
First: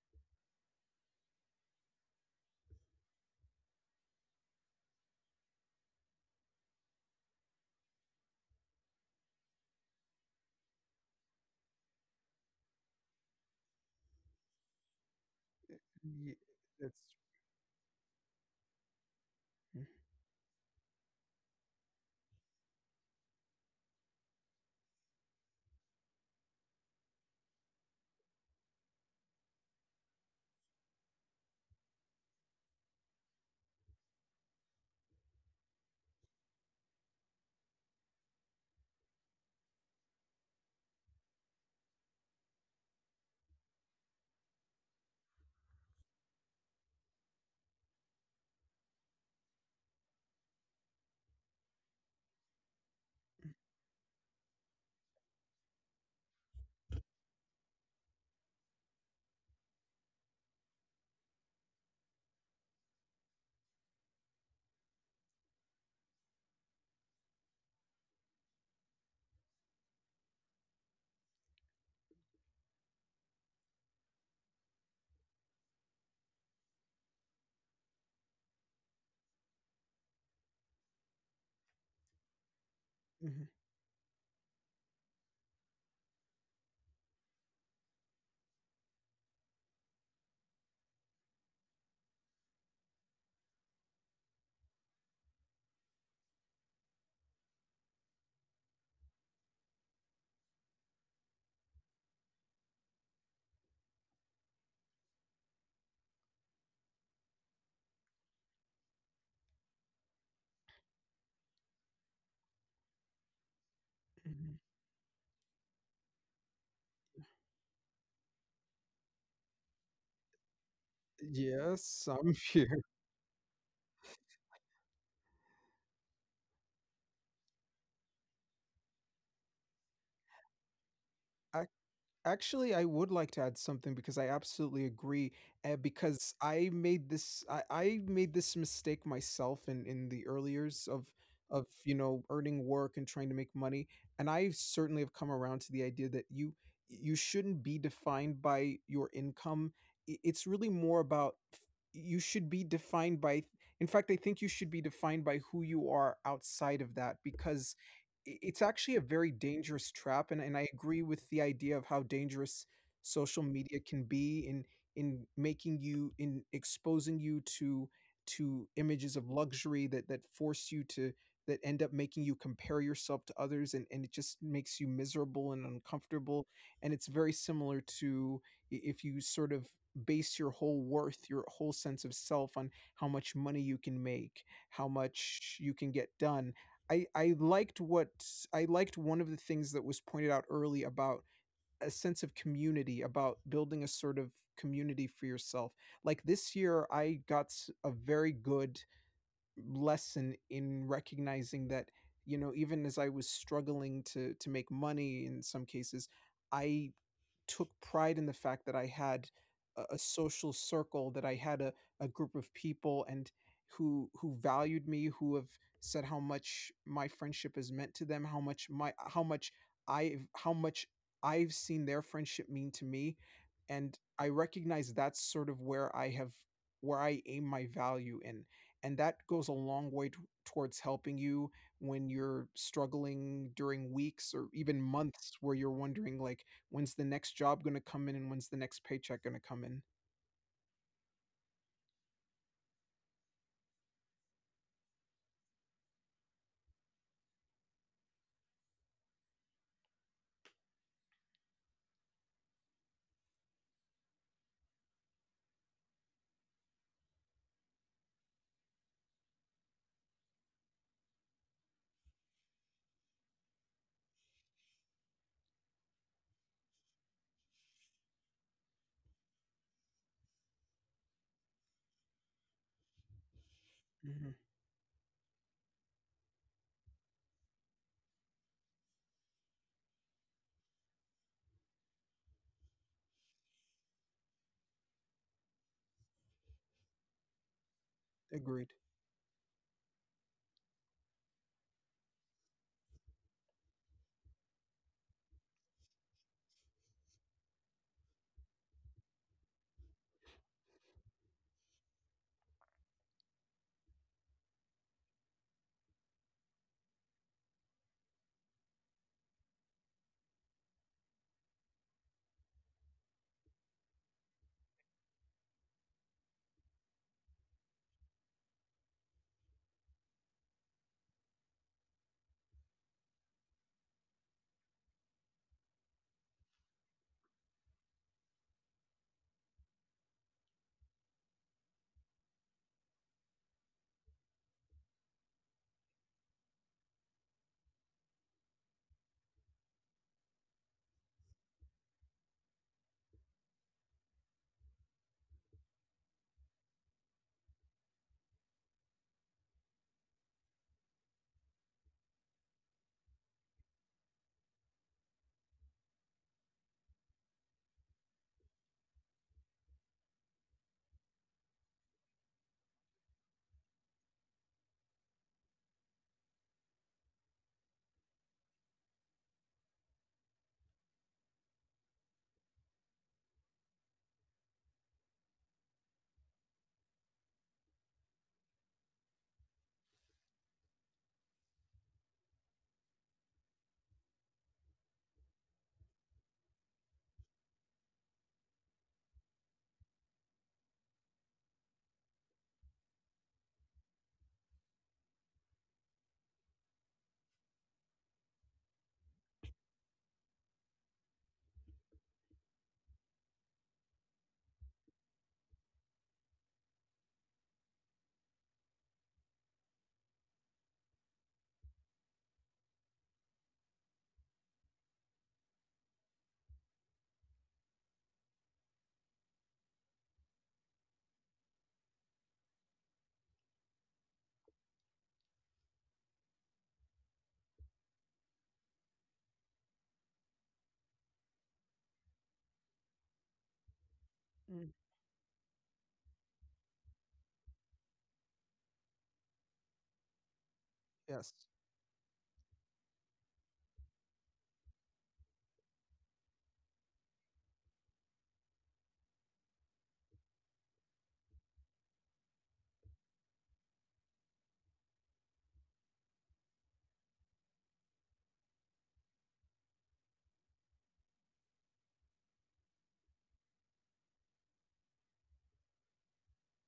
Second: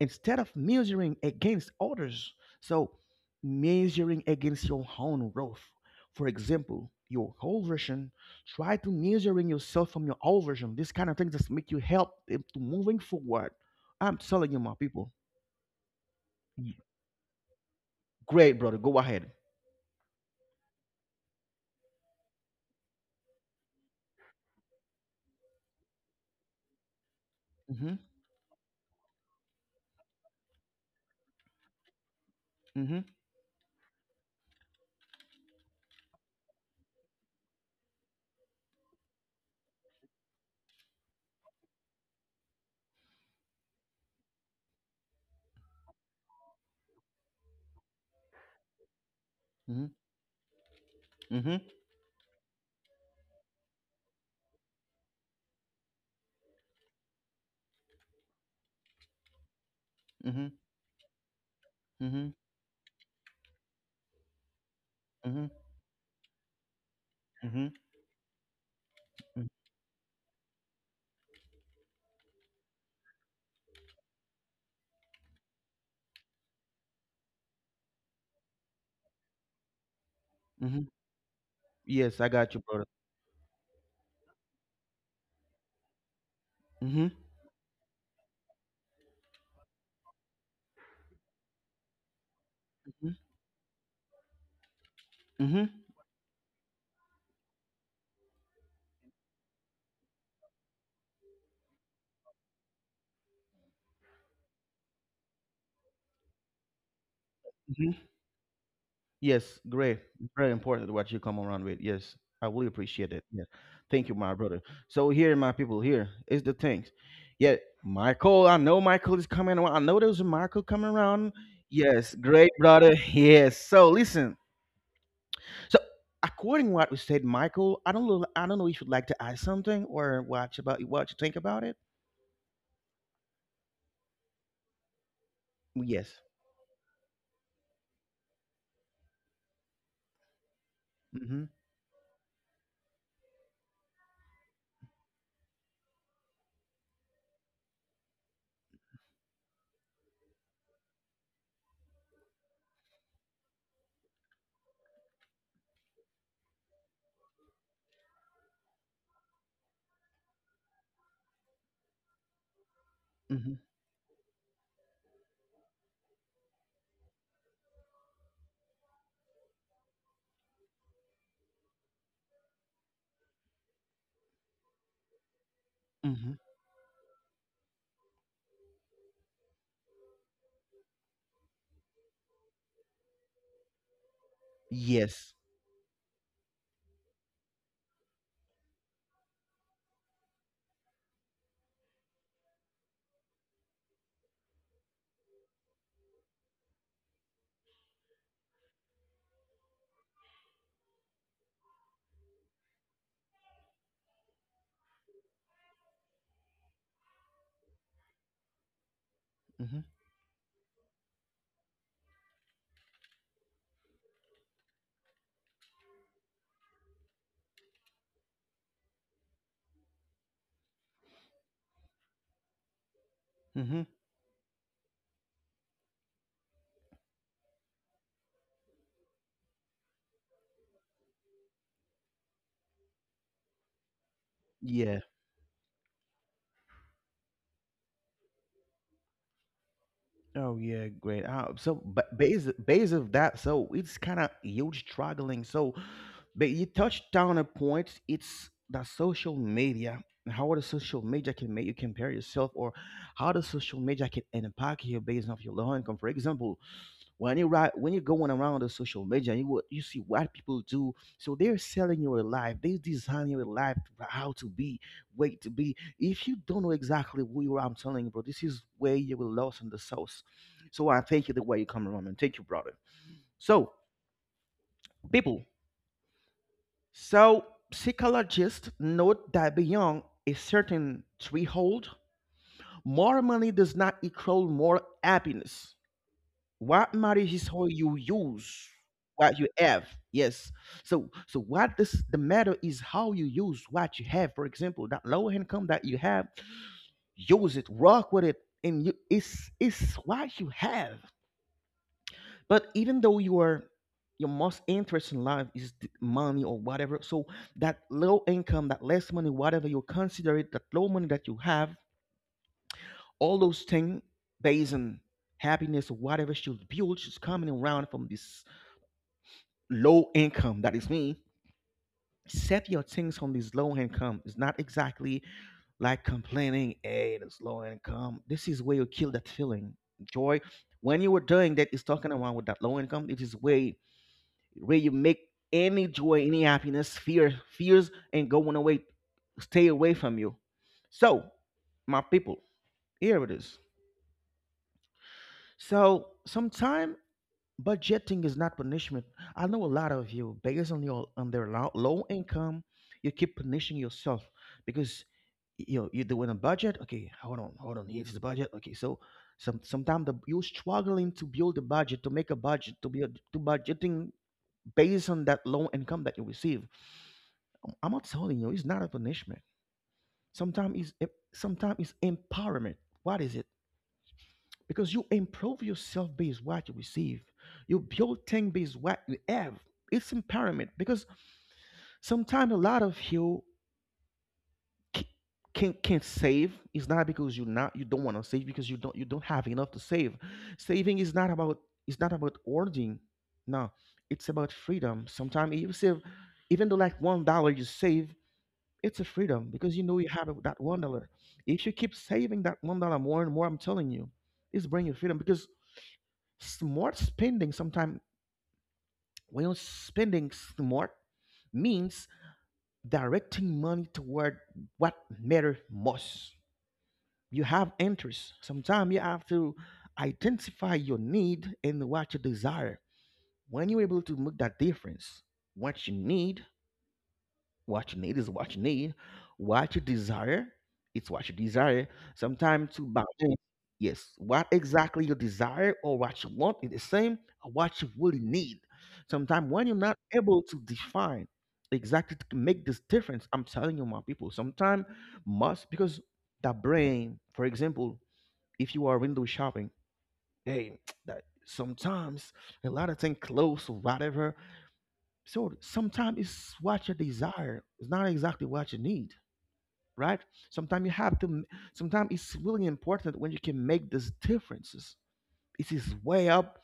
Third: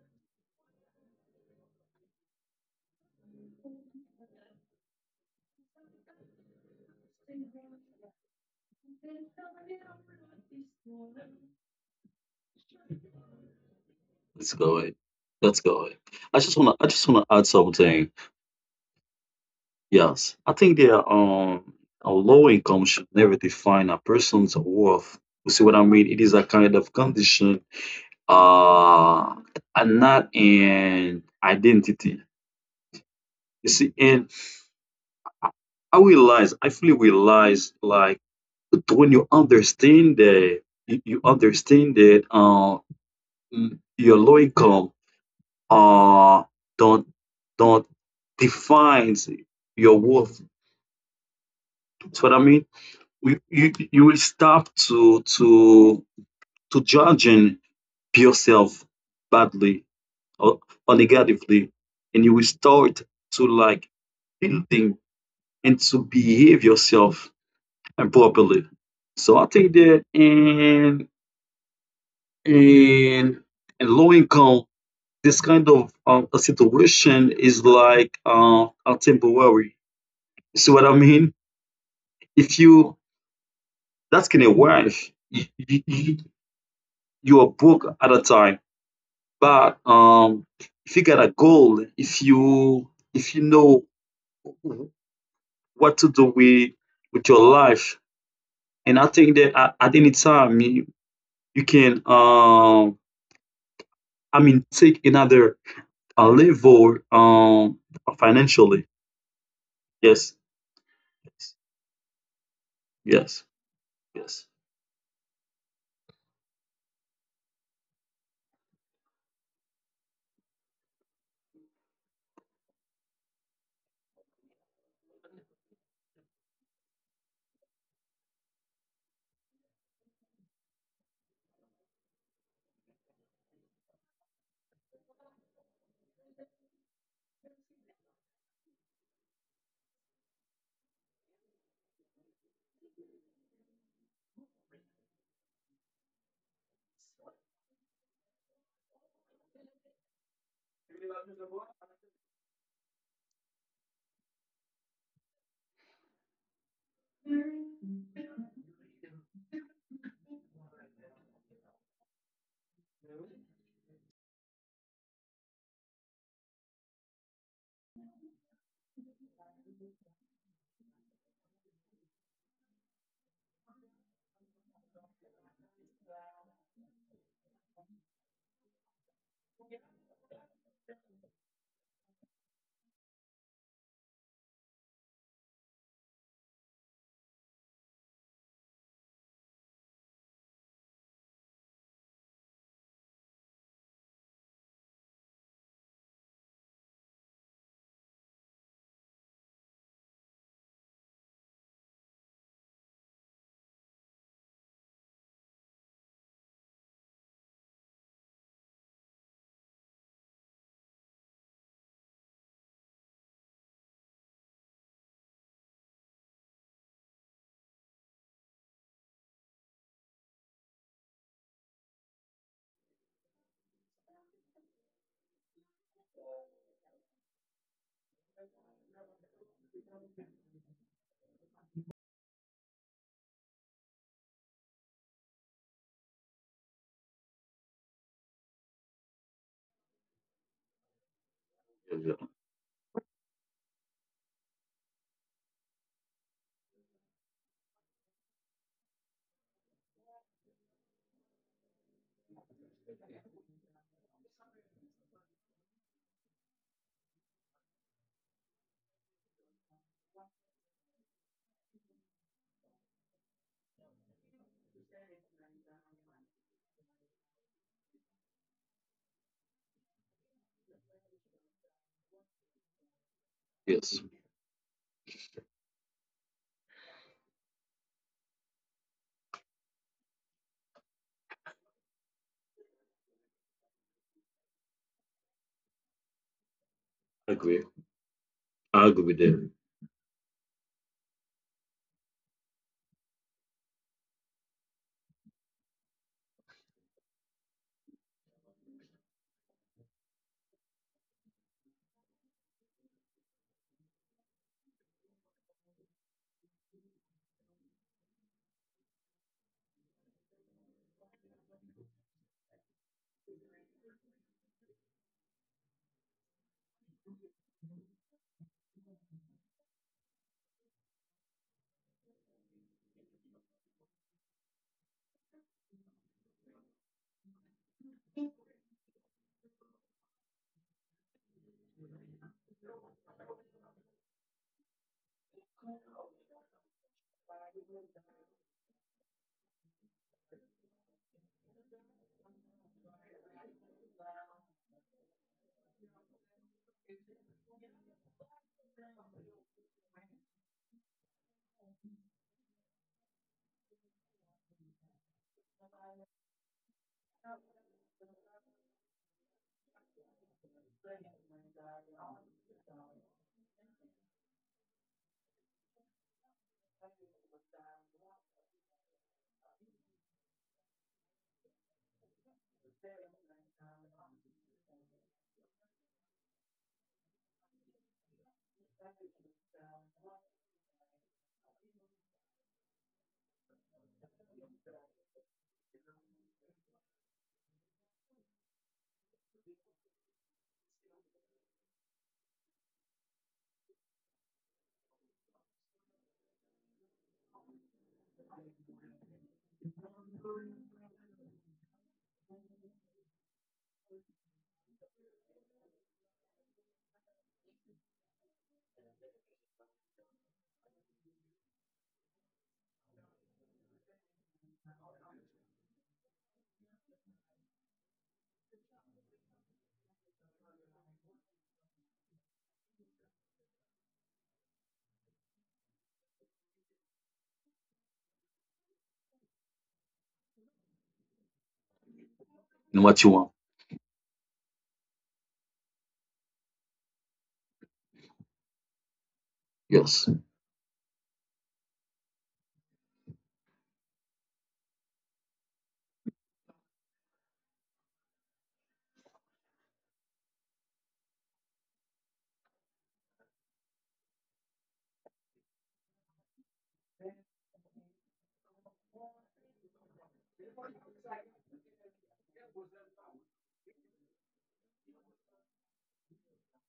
[SPEAKER 1] instead of measuring against others, so measuring against your own growth. For example, your whole version, try to measuring yourself from your old version. This kind of thing just make you help to moving forward. I'm telling
[SPEAKER 3] Let's
[SPEAKER 1] you, my
[SPEAKER 3] go ahead.
[SPEAKER 1] people.
[SPEAKER 3] Let's go ahead.
[SPEAKER 2] Yeah.
[SPEAKER 3] I just
[SPEAKER 1] Y-
[SPEAKER 3] wanna I
[SPEAKER 2] That's.
[SPEAKER 3] just wanna add something.
[SPEAKER 1] Great, brother. Go ahead.
[SPEAKER 3] Yes. I think there are a low income should never define a person's worth. You see what I mean? It is a kind of condition
[SPEAKER 1] Mm-hmm.
[SPEAKER 3] uh and not an identity.
[SPEAKER 1] Mm-hmm.
[SPEAKER 3] You see, and I I realize, I fully realize like when you understand that, you understand that your low income uh don't don't defines
[SPEAKER 1] Mm-hmm.
[SPEAKER 3] your worth.
[SPEAKER 1] Mm-hmm.
[SPEAKER 3] That's what I mean. You will stop to to judging yourself badly or, or negatively, and
[SPEAKER 1] Mm-hmm.
[SPEAKER 3] you will start to like building
[SPEAKER 1] Mm-hmm.
[SPEAKER 3] and to behave yourself
[SPEAKER 1] Mm-hmm.
[SPEAKER 3] properly. So I think that in in low income, this kind of a situation is like a temporary. See what
[SPEAKER 1] Mm-hmm.
[SPEAKER 3] I mean?
[SPEAKER 1] Yes, I
[SPEAKER 3] If
[SPEAKER 1] got you, brother.
[SPEAKER 3] you,
[SPEAKER 2] Mhm,
[SPEAKER 3] that's gonna work. You, you,
[SPEAKER 1] Mm-hmm.
[SPEAKER 3] you are broke at a time, but if you got a goal,
[SPEAKER 1] Mm-hmm.
[SPEAKER 3] if you know
[SPEAKER 1] Mm-hmm.
[SPEAKER 3] what to do with your life, and I think that at any time you, you can I mean take another level financially.
[SPEAKER 1] Yes, great.
[SPEAKER 3] Yes,
[SPEAKER 1] Very important what you come
[SPEAKER 3] yes,
[SPEAKER 1] around with. Yes, I really appreciate it.
[SPEAKER 3] yes,
[SPEAKER 1] Yes, thank you, my
[SPEAKER 3] yes,
[SPEAKER 2] mhm.
[SPEAKER 1] brother. So here, my people, here is the things. Yeah, Michael. I know Michael is coming around. I know there's a Michael coming around.
[SPEAKER 2] Yes,
[SPEAKER 1] Yes,
[SPEAKER 2] I'm
[SPEAKER 1] great
[SPEAKER 2] here.
[SPEAKER 1] brother. Yes. So listen. So according to what we said, Michael, I don't know. I don't know if you'd like to add something or watch about what you think about
[SPEAKER 2] I,
[SPEAKER 1] it.
[SPEAKER 2] Actually, I would like to add something because I absolutely agree,
[SPEAKER 1] Yes.
[SPEAKER 2] because I made this mistake myself in the early years of
[SPEAKER 1] Mm-hmm.
[SPEAKER 2] of you know, earning work and trying to make money, and I certainly have come around to the idea that you shouldn't be defined by your income. It's really more about you should be defined by. In fact, I think you should be defined by who you are outside of that because it's actually a very dangerous trap, and I agree with the idea of how dangerous social
[SPEAKER 1] Mm-hmm.
[SPEAKER 2] media can be in making you, in exposing you to images of luxury that, that force you to, that end up making you compare yourself to others, and it just makes you miserable and
[SPEAKER 1] Mm-hmm.
[SPEAKER 2] uncomfortable. And it's very similar to, if you sort of base your whole worth, your whole sense of self on how much money you can make, how
[SPEAKER 1] Yes.
[SPEAKER 2] much you can get done. I, I liked what I liked one of the things that was pointed out early about a sense of community, about building a sort of community for yourself. Like this year, I got a very good lesson in recognizing that, you know, even as I was struggling to make money in some cases, I took pride in the fact that I had
[SPEAKER 1] Mm-hmm.
[SPEAKER 2] a social circle, that I had a group of people and who valued me, who have said how much my friendship has meant to them, how much my, how much I've seen their friendship mean to me.
[SPEAKER 1] Mm-hmm.
[SPEAKER 2] And I recognize that's sort of where I have, where I aim my value in, and that goes a long way towards helping you when you're struggling during weeks or even
[SPEAKER 1] Yeah.
[SPEAKER 2] months where you're wondering like when's the next job going to come in and when's the next paycheck going to come in.
[SPEAKER 1] Oh yeah, great. But base of that, so it's kind of huge struggling. So, but you touched down a point. It's the social media. How the social media can make you compare yourself, or how the social media can impact you based off your low income. For example, when you right when you're going around the social media, you, what you see what people do, so they're selling your life, they design your life to- how to be way to be. If you don't know exactly who you are, I'm telling you, bro, this is where you will lost in the sauce. So I thank you the way you come around, and thank you, brother. So
[SPEAKER 3] yes.
[SPEAKER 2] Hmm.
[SPEAKER 1] people, so psychologists note that beyond a certain threshold, more money does not equal more happiness. What
[SPEAKER 3] I
[SPEAKER 1] matters is
[SPEAKER 3] agree.
[SPEAKER 1] how you use
[SPEAKER 2] Agreed.
[SPEAKER 3] I agree with
[SPEAKER 1] what
[SPEAKER 3] that.
[SPEAKER 1] you have. Yes, so so what this the matter is how you use what you have. For example, that low income that you have, use it, rock with it, and you, it's what you have. But even though you are, your most interest in life is the money or whatever, so that low income, that less money, whatever you consider it, that low money that you have, all those things based on happiness or whatever should build, she's coming around from this low income, that is me, set your things on this low income. It's not exactly like complaining, hey, this low income. This is where you kill that feeling. Joy. When you were doing that, is talking around with that low income. It is way where you make any joy, any happiness, fear, fears, and going away, stay away from you. So, my people, here it is. So sometime budgeting is not punishment. I know a lot of you, based on your on their low income, you keep punishing yourself because you know, you're doing a budget. Okay, hold on, hold on. Here's the budget. Okay, so sometimes the, you're struggling to build a budget, to make a budget, to be a, to budgeting based on that low income that you receive. I'm not telling you, it's not a punishment. Sometimes it's empowerment. What is it? Because you improve yourself based what you receive. You build things based what you have. It's empowerment. Because sometimes a lot of you c- can save. It's not because you're not you don't want to save, because you don't have enough to save. Saving is not about, it's not about hoarding. No, it's about freedom. Sometimes you save, even though like $1 you save, it's a freedom because you know you have it with that $1. If you keep saving that $1 more and more, I'm telling you, it's bringing you freedom because smart spending, sometimes when you're spending smart, means directing money toward what matters most. You have interests. Sometimes you have to identify your need and what you desire. When you're able to make that difference, what you need, what you need is what you need. What you desire, it's what you desire. Sometimes
[SPEAKER 3] And
[SPEAKER 1] to
[SPEAKER 3] what you want.
[SPEAKER 1] balance, yes, what
[SPEAKER 2] Mm,
[SPEAKER 1] exactly you desire or what you want is the same or what you really need. Sometimes when you're not
[SPEAKER 3] Yes.
[SPEAKER 1] able to define
[SPEAKER 2] yes.
[SPEAKER 1] exactly to make this difference, I'm telling you, my people, sometimes must because the brain, for example, if you are window shopping, hey, that sometimes a lot of things close or whatever, so sometimes it's what you desire. It's not exactly what you need, right? Sometimes you have to. Sometimes it's really important when you can make these differences. It is way up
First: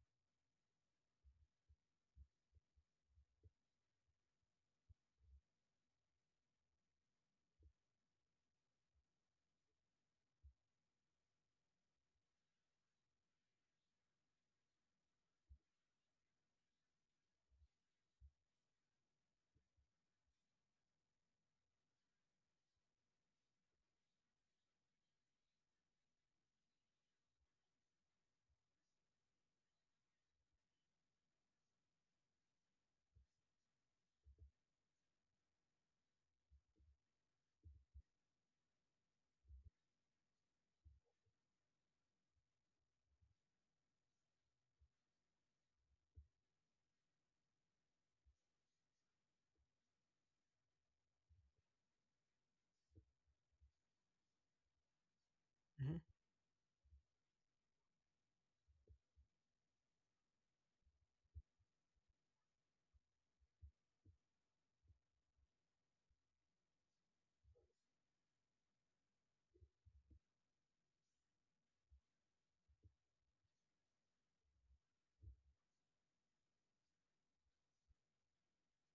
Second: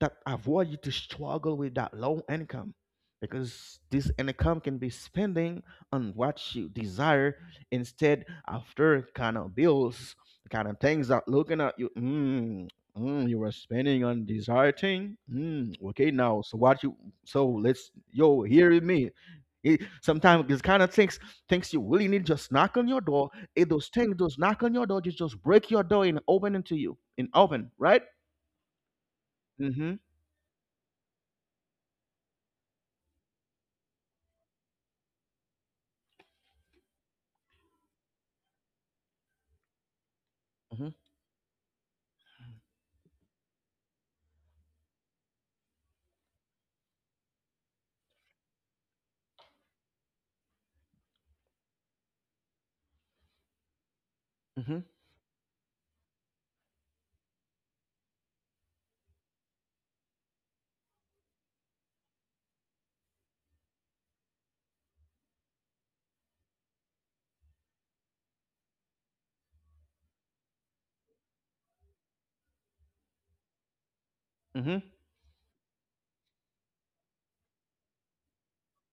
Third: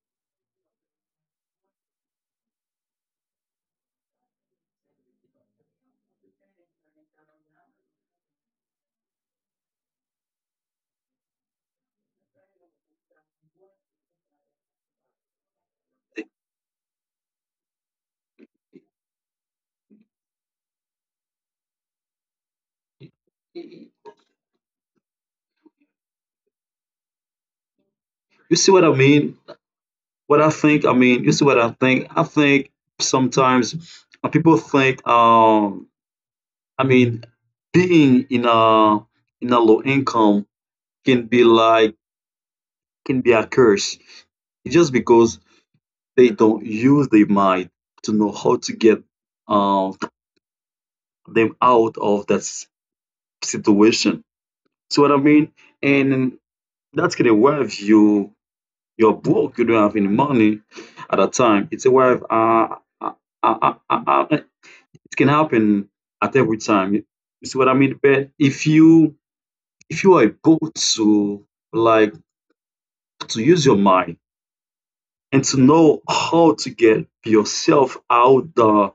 [SPEAKER 1] that avoid you to struggle with that low income, because this income can be spending on what you desire instead after kind of bills, kind of things that looking at you, mm, mm, you were spending on desire thing, mm, okay, now so what you, so let's, yo, hear me. It, sometimes these kind of things, things you really need just knock on your door. It, those things, those knock on your door just break your door and open into you and open, right.
[SPEAKER 3] You see what I mean?
[SPEAKER 1] Mm-hmm.
[SPEAKER 3] What I think, I mean, you see what I think? I think sometimes people think, I mean, being in a low income
[SPEAKER 1] Mm-hmm.
[SPEAKER 3] can be like can be a curse. It's just because they don't use their mind to know how to get uh, them out of that situation.
[SPEAKER 1] Mm-hmm.
[SPEAKER 3] See what I mean?
[SPEAKER 2] Hmm.
[SPEAKER 3] And that's gonna worth you your broke. You don't have any money at a time. It's a way of uh, uh, uh, it can happen at every time. You see what I mean? But if you are able to like to use your mind
[SPEAKER 1] Mm-hmm.
[SPEAKER 3] and to know how to get yourself out the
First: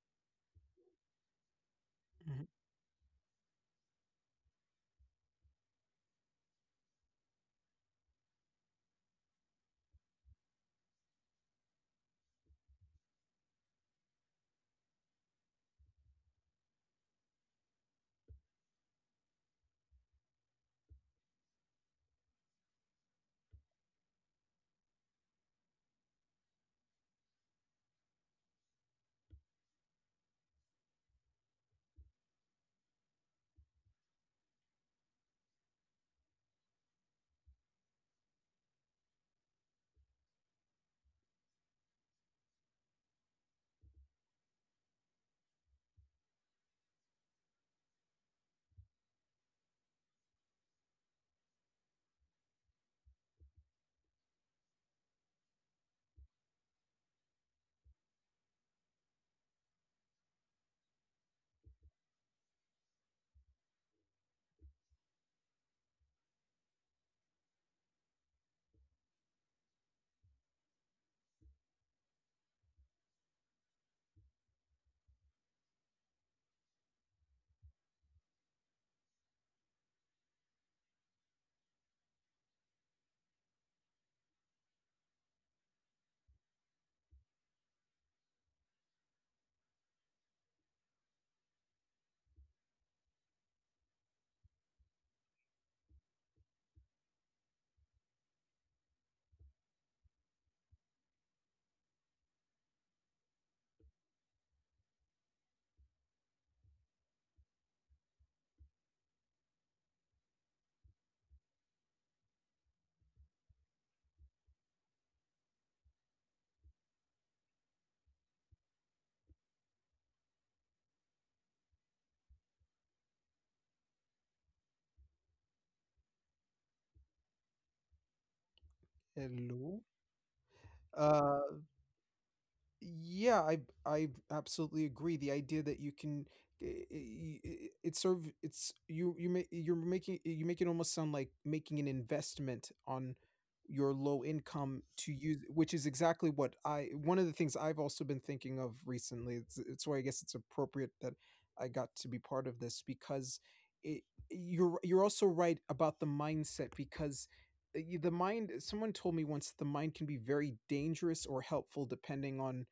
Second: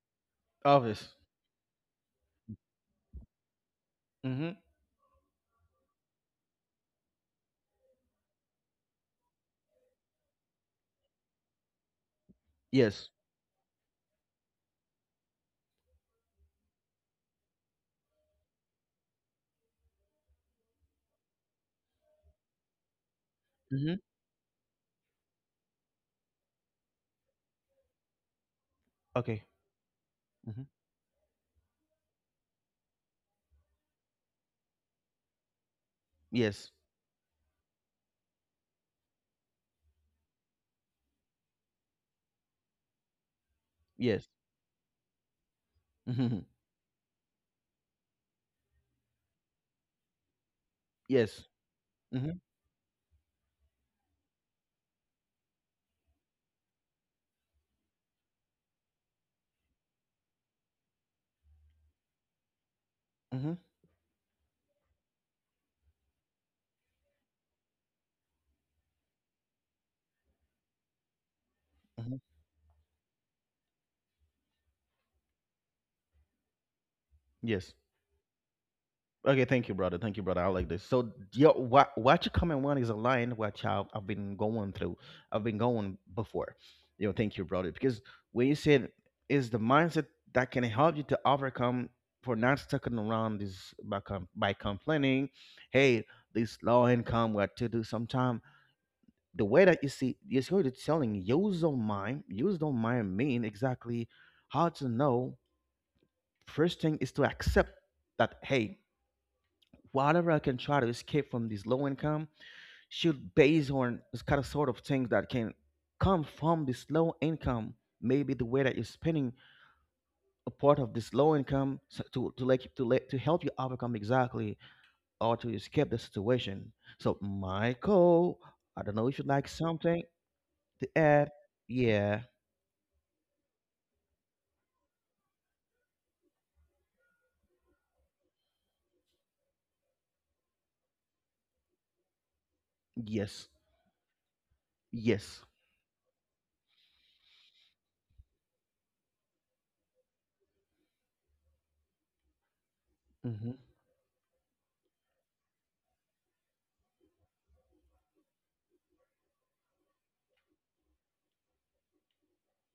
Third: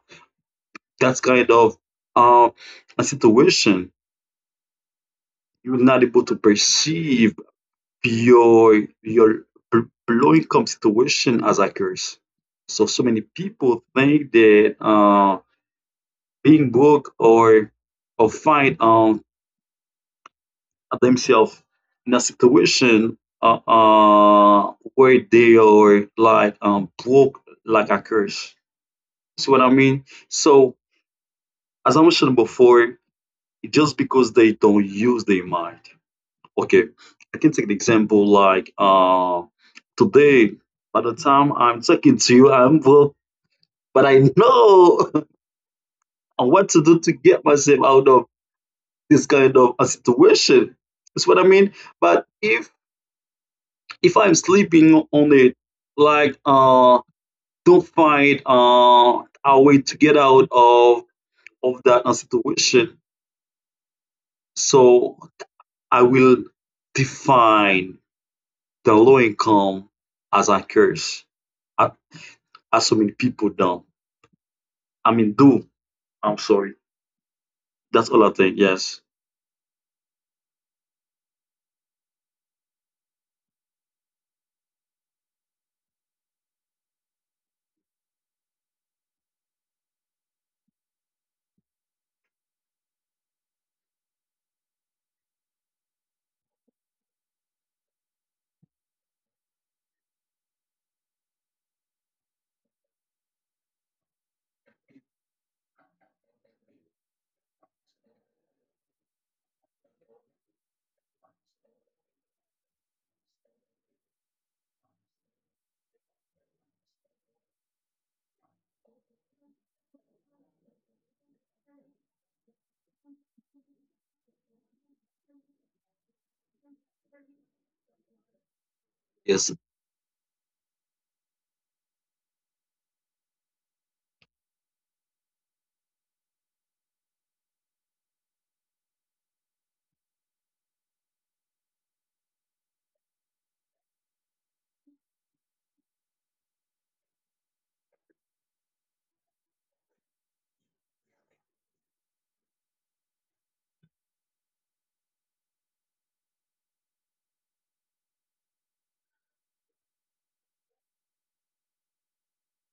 [SPEAKER 1] Office.
[SPEAKER 3] that kind of
[SPEAKER 2] Hmm.
[SPEAKER 3] uh, a situation,
[SPEAKER 1] Mm-hmm.
[SPEAKER 3] you're not able to perceive your low income situation as a curse. So so
[SPEAKER 1] Yes.
[SPEAKER 3] many people think that being broke or find themselves in a situation
[SPEAKER 1] Mm-hmm.
[SPEAKER 3] where they are like broke like a curse.
[SPEAKER 1] Okay.
[SPEAKER 3] See what I mean?
[SPEAKER 1] Mm-hmm.
[SPEAKER 3] So, as I mentioned before, just because they don't use their mind.
[SPEAKER 1] Yes.
[SPEAKER 3] Okay, I can take an example like today, by the time I'm talking to you, I'm broke, but
[SPEAKER 1] Yes.
[SPEAKER 3] I know
[SPEAKER 1] Mm-hmm.
[SPEAKER 3] what to do to get myself out of this kind of a situation. That's what
[SPEAKER 1] Yes.
[SPEAKER 3] I mean. But
[SPEAKER 1] Mm-hmm.
[SPEAKER 3] if I'm sleeping on it, like don't find a way to get out of that situation.
[SPEAKER 1] Mm-hmm.
[SPEAKER 3] So I will define the low income as a curse, as,
[SPEAKER 1] Mm-hmm.
[SPEAKER 3] as so many people do. I mean, do. I'm sorry.
[SPEAKER 1] Yes.
[SPEAKER 3] That's all I think. Yes,
[SPEAKER 1] Okay. Thank you, brother. Thank you, brother. I like this. So, yo, what you comment one is aligned what I've been going through. I've been going before. You know. Thank you, brother. Because when you said is the mindset that can help you to overcome, for not sticking around is by by complaining, hey, this low income, what to do sometime the way that you see, you see what it's telling, use don't mind, use don't mind mean exactly how to know. First thing is to accept that, hey, whatever I can try to escape from this low income should base on this kind of sort of things that can come from this low income, maybe the way that you're spending a part of this low income, so to like to let to help you overcome exactly or to escape the situation. So Michael, I don't know if you'd like
[SPEAKER 3] yes.
[SPEAKER 2] Hello.
[SPEAKER 1] something to add.
[SPEAKER 2] uh
[SPEAKER 1] Yeah.
[SPEAKER 2] Yeah, I absolutely agree. The idea that you can, i- it's sort of, it's, you're making, you make it almost sound like making an investment on
[SPEAKER 1] Yes.
[SPEAKER 2] your low income to
[SPEAKER 1] Yes.
[SPEAKER 2] use, which is exactly what I, one of the things I've also been thinking of recently. It's why I guess it's appropriate that I got to be part of this because
[SPEAKER 1] Mm-hmm.
[SPEAKER 2] it you're also right about the mindset because, the mind, someone told me once that the mind can be very dangerous or helpful depending on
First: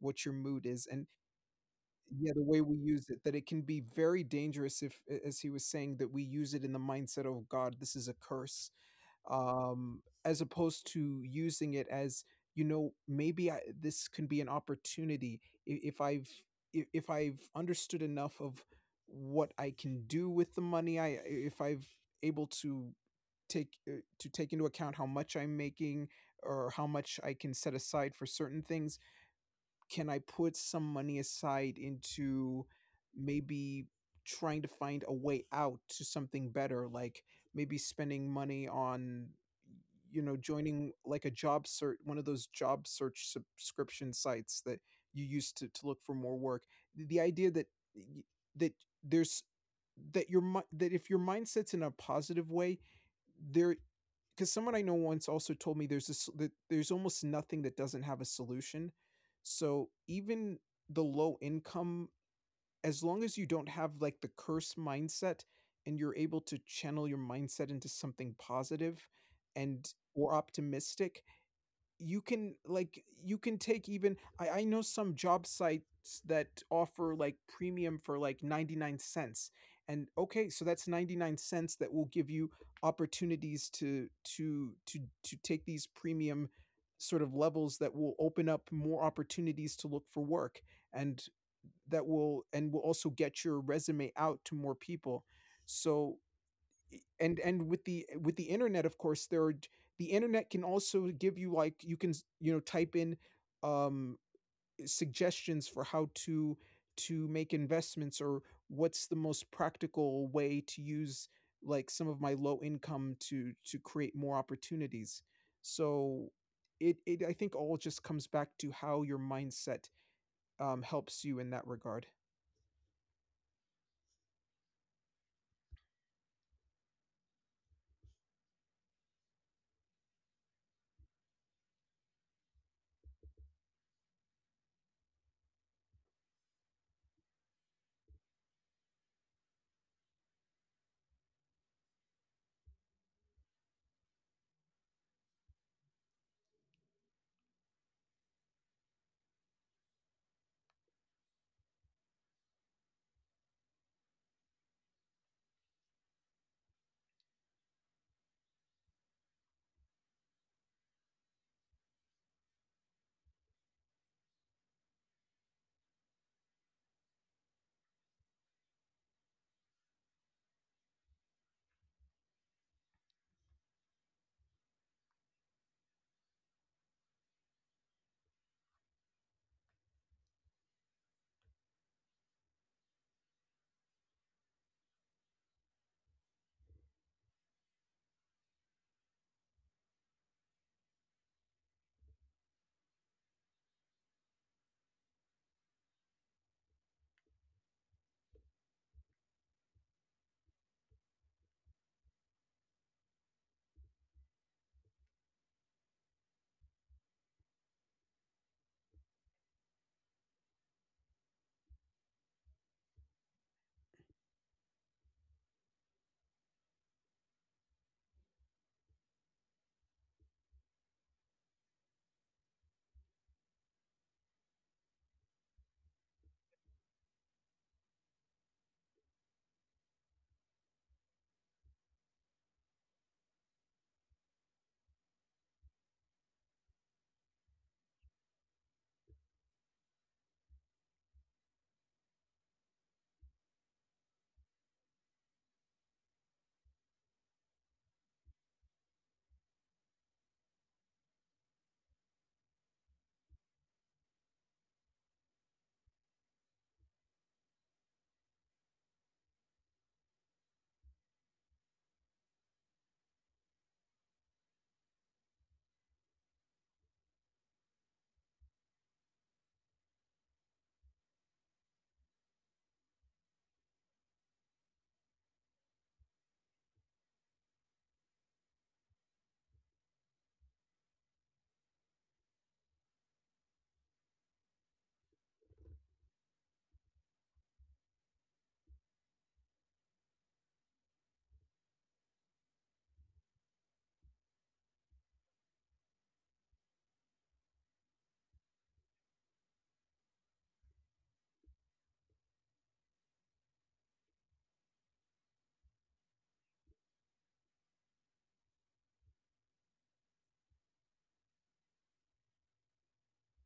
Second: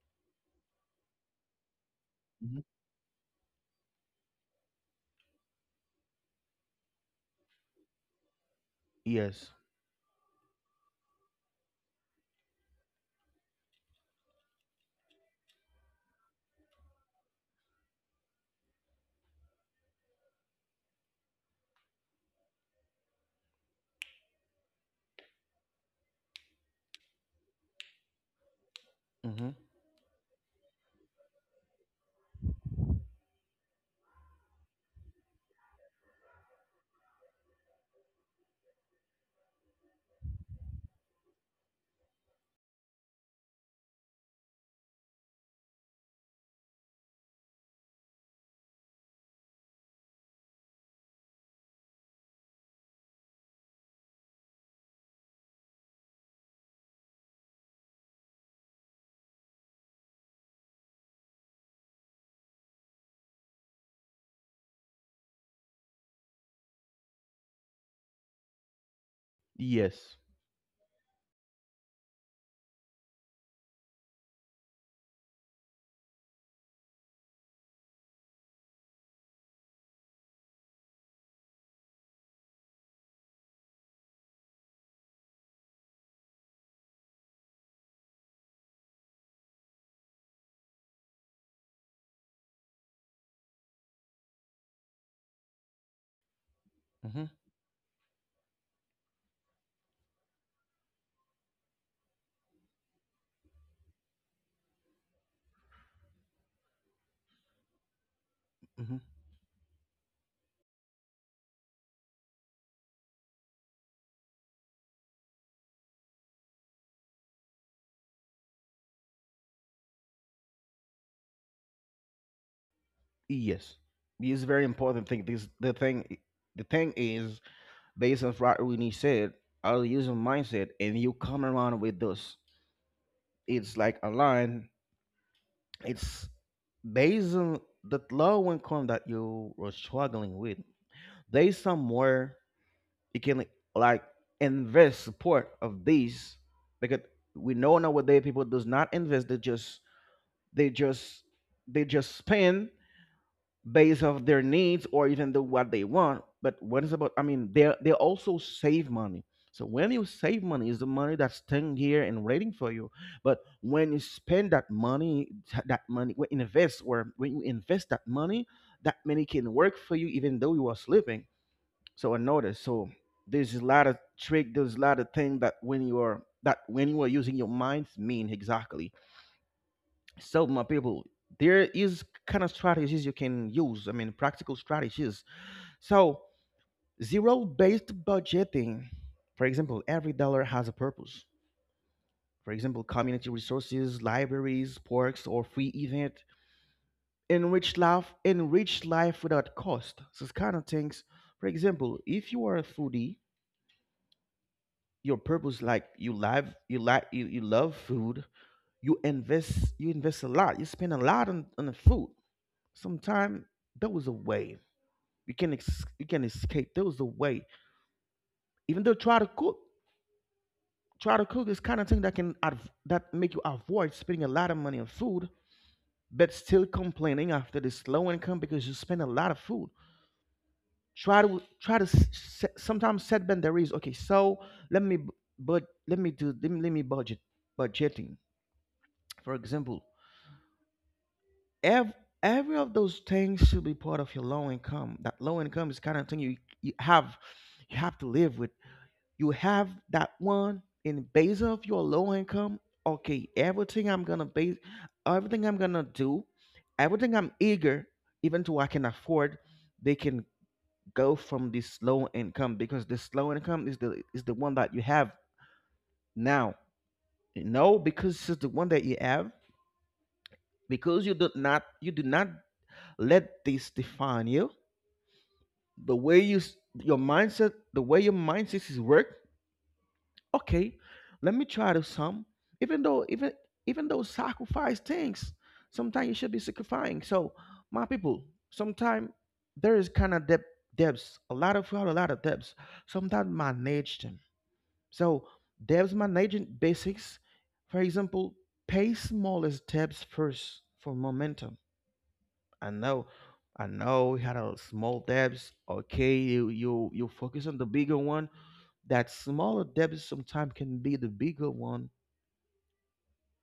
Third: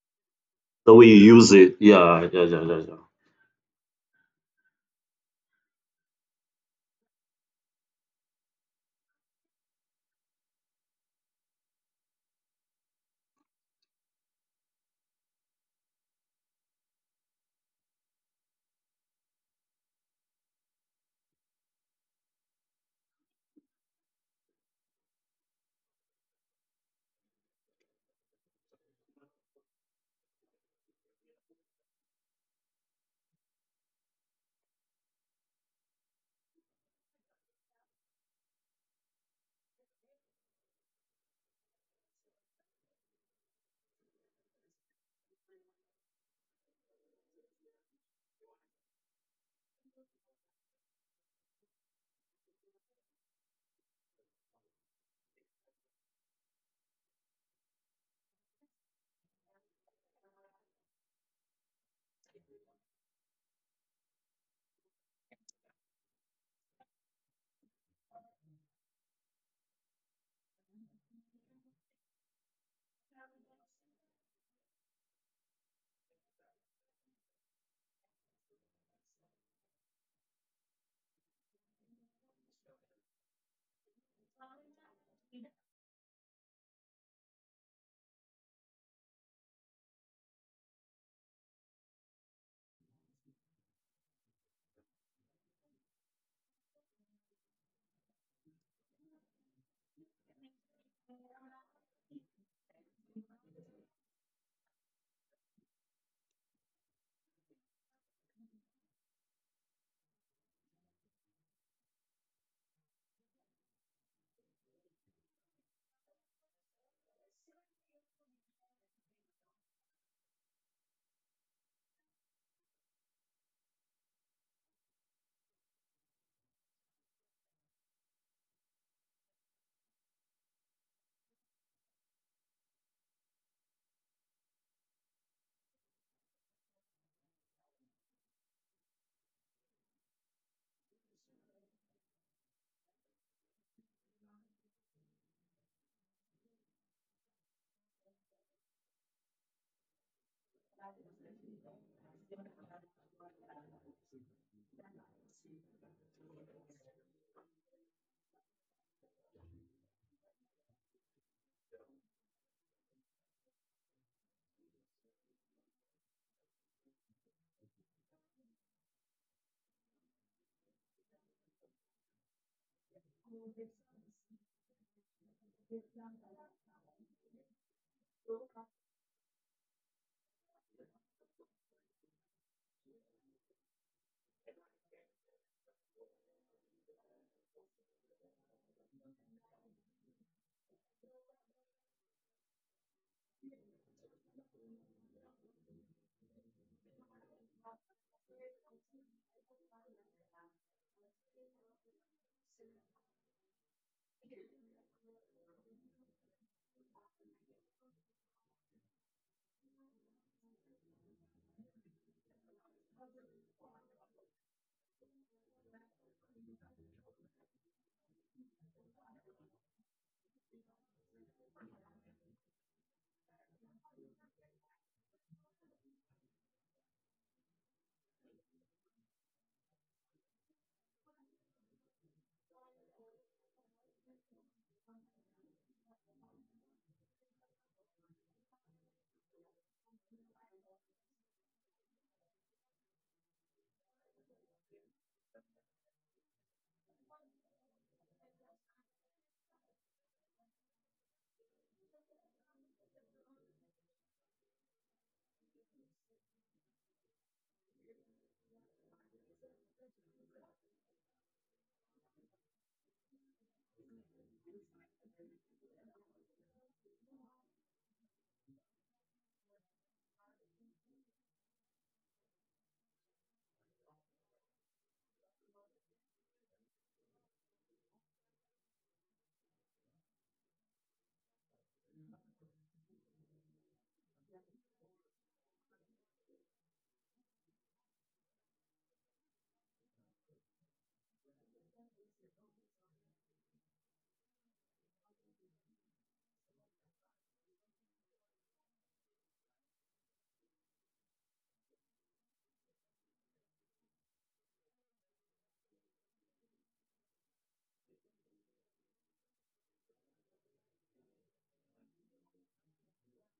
[SPEAKER 2] what your mood is,
[SPEAKER 3] The
[SPEAKER 2] and
[SPEAKER 3] way you use it. Yeah,
[SPEAKER 2] yeah, the
[SPEAKER 3] yeah,
[SPEAKER 2] way
[SPEAKER 3] yeah,
[SPEAKER 1] Mm-hmm.
[SPEAKER 2] we
[SPEAKER 3] yeah, yeah.
[SPEAKER 2] use it, that it can be very dangerous if, as he was saying, that we use it in the mindset of, God, this is a curse,
[SPEAKER 1] Yes.
[SPEAKER 2] as opposed to using it as, you know, maybe I, this can be an opportunity if I've, if I've understood enough of what I can do with the money, I, if I've able to take, to take into account how much I'm making or how much I can set aside for certain things,
[SPEAKER 1] Mm-hmm.
[SPEAKER 2] can I put some money aside into maybe trying to find a way out to something better, like maybe spending money on, you know, joining like a job search, one of those job search subscription sites that you use to look for more work. The idea that, y- that there's, that your that if your mindset's in a positive way, there, because someone I know once also told me there's this, that there's almost nothing that doesn't have a solution. So even the low income, as long as you don't have like the curse mindset and you're able to channel your mindset into something positive and
[SPEAKER 1] Yes.
[SPEAKER 2] or optimistic, you can, like you can take, even I know some job sites that offer like premium for like 99¢, and okay, so that's 99¢ that will give you opportunities to, to to take these premium sort of levels that will open up more opportunities to look for work, and that will, and will also get your resume out to more people. So
[SPEAKER 1] Mm-hmm.
[SPEAKER 2] and with the, with the internet, of course, there are, the internet can also give you like you can, you know, type in um suggestions for how to make investments or
[SPEAKER 1] Mm-hmm.
[SPEAKER 2] what's the most practical way to use like some of my low income to create more opportunities. So it, I think all just comes back to how your mindset helps you in that regard.
[SPEAKER 1] Yes. It's a very important thing. This the thing I- The thing is, based on what Rooney said, I'll use a mindset and you come around with this. It's like a line. It's based on the low income that you were struggling with. There's somewhere you can, like, invest support of these, because we know nowadays people does not invest, they just They just they just spend based off their needs or even the what they want. But what is about? I mean, they also save money. So when you save money, is the money that's staying here and waiting for you. But when you spend that money, that money, when invest or when you invest that money can work for you even though you are sleeping. So I noticed. So there's a lot of trick. There's a lot of thing that when you are that when you are using your mind mean exactly. So, my people, there is kind of strategies you can use. I mean, practical strategies. So, zero-based budgeting. For example, every dollar has a purpose. For example, community resources, libraries, parks, or free event. Enrich life without cost. So it's kind of things. For example, if you are a foodie, your purpose like you love food, you invest a lot, you spend a lot on the food. Sometime that was a way. You can you can escape. There was a way. Even though try to cook is kind of thing that can that make you avoid spending a lot of money on food, but still complaining after this low income because you spend a lot of food. Try to try to s- set, Sometimes set boundaries. Okay, so let me bu- but let me do let me budget budgeting. For example, every every of those things should be part of your low income. That low income is kind of thing you you have, you have to live with, you have that one in base of your low income. Okay, everything I'm gonna base, everything I'm gonna do, everything I'm eager, even to I can afford, they can go from this low income, because this low income is the one that you have now, you know, because this is the one that you have, because you do not let this define you. The way you your mindset, the way your mindset is work. Okay, let me try to some. Even though even even though sacrifice things, sometimes you should be sacrificing. So my people, sometimes there is kind of debt, debts, a lot of fraud, a lot of debts. Sometimes manage them. So debts managing basics, for example, pay smallest debts first for momentum. I know, I know. We had a small debts. Okay, you focus on the bigger one. That smaller debts sometimes can be the bigger one.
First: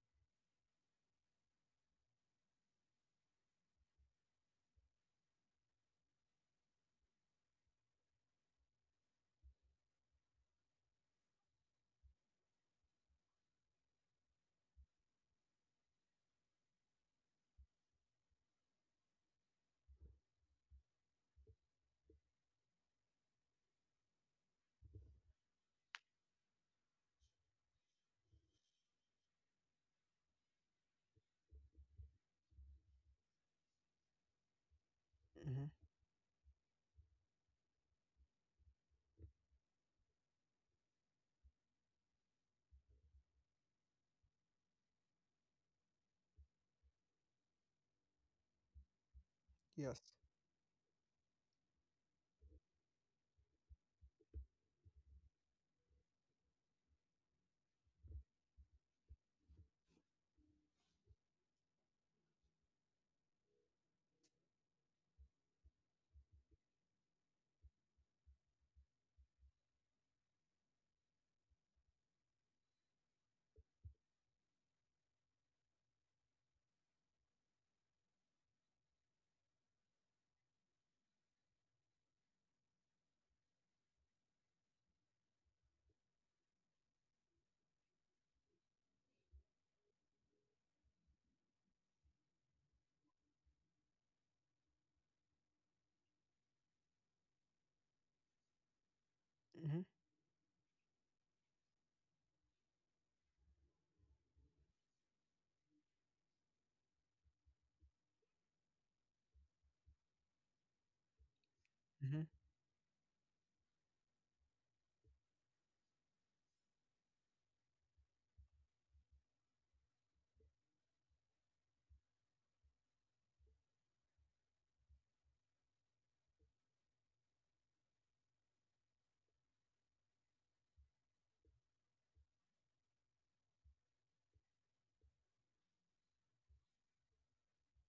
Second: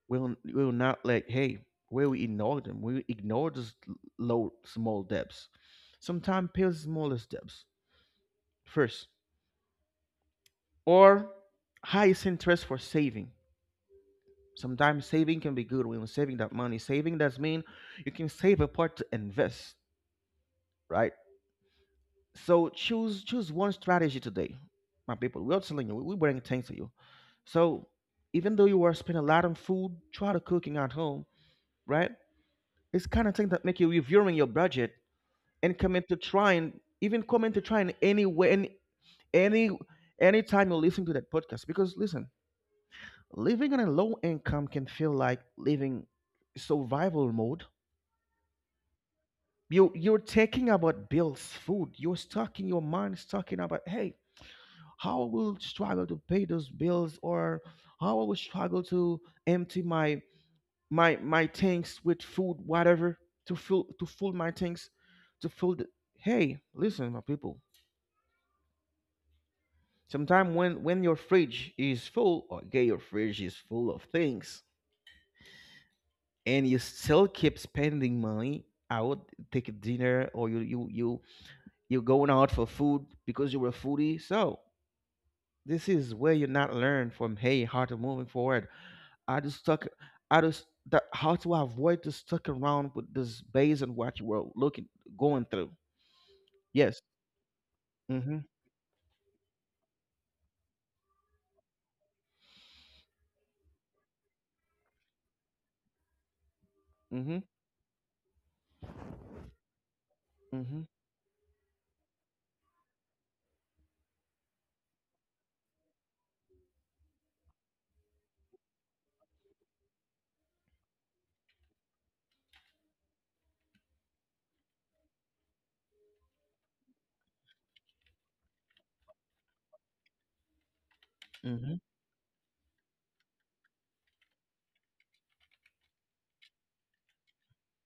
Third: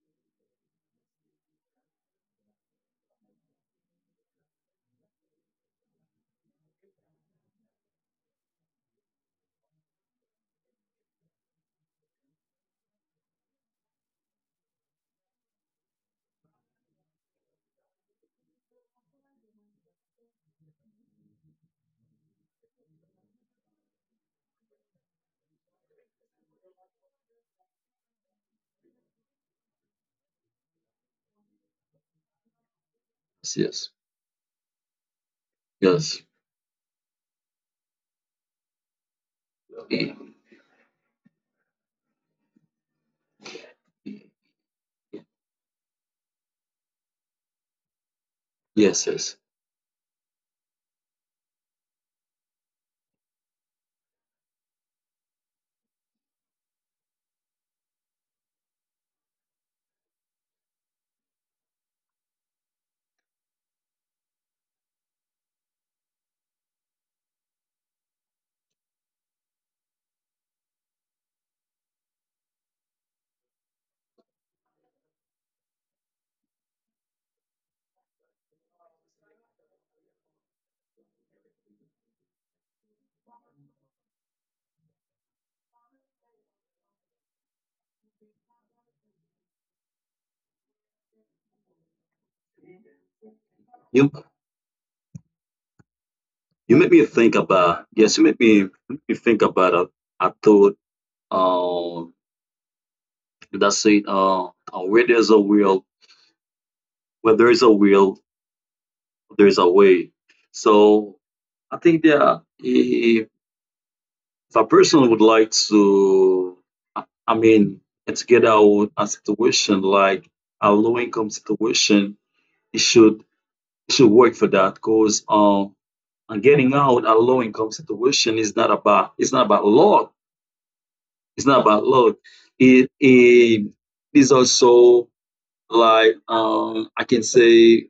[SPEAKER 1] We'll not like, hey, where we ignore them. We ignore those low small debts. Sometimes pay the smallest debts first, or highest interest for saving. Sometimes saving can be good when you're saving that money. Saving does mean you can save a part to invest, right? So choose one strategy today, my people. We're telling you, we bring things to you. So even though you are spending a lot on food, try to cooking at home, right? It's kind of thing
[SPEAKER 3] Yes,
[SPEAKER 1] that make
[SPEAKER 3] yes,
[SPEAKER 1] you reviewing your budget
[SPEAKER 2] Hmm.
[SPEAKER 1] and commit to
[SPEAKER 3] yes,
[SPEAKER 1] trying, even commit to trying any way, any anytime you listen to that podcast. Because listen, living on a low income can feel like living survival mode.
[SPEAKER 3] yes, yes.
[SPEAKER 1] You
[SPEAKER 2] Yes.
[SPEAKER 1] you're thinking about bills, food. You're stuck in your mind, is talking about, hey, how I will struggle to pay those bills, or how I will struggle to empty my tanks with food, whatever, to fill my tanks, to fill the, hey, listen, my people. Sometimes when your fridge is full, or okay, your fridge is full of things, and you still keep spending money. I would take a dinner, or you're going out for food because you're a foodie. So this is where you not learn from, hey, how to moving forward. I just stuck. I just that how to avoid to stuck around with this base and
[SPEAKER 3] You,
[SPEAKER 1] what you were looking going through.
[SPEAKER 3] You made
[SPEAKER 1] Yes.
[SPEAKER 3] me think about yes, you
[SPEAKER 1] Mm-hmm.
[SPEAKER 3] made me think about it. I thought um that's it. Where there's a will, where
[SPEAKER 1] Mm-hmm.
[SPEAKER 3] there is a will, there's a way.
[SPEAKER 1] Mm-hmm.
[SPEAKER 3] So I think
[SPEAKER 2] Hmm.
[SPEAKER 3] that if a person would like to, I mean, to get out a situation like a low income situation, it should it should work for that because and getting out a low income situation is not about, it's not about luck. It's not
[SPEAKER 1] Mm-hmm.
[SPEAKER 3] about luck. It is also like I can say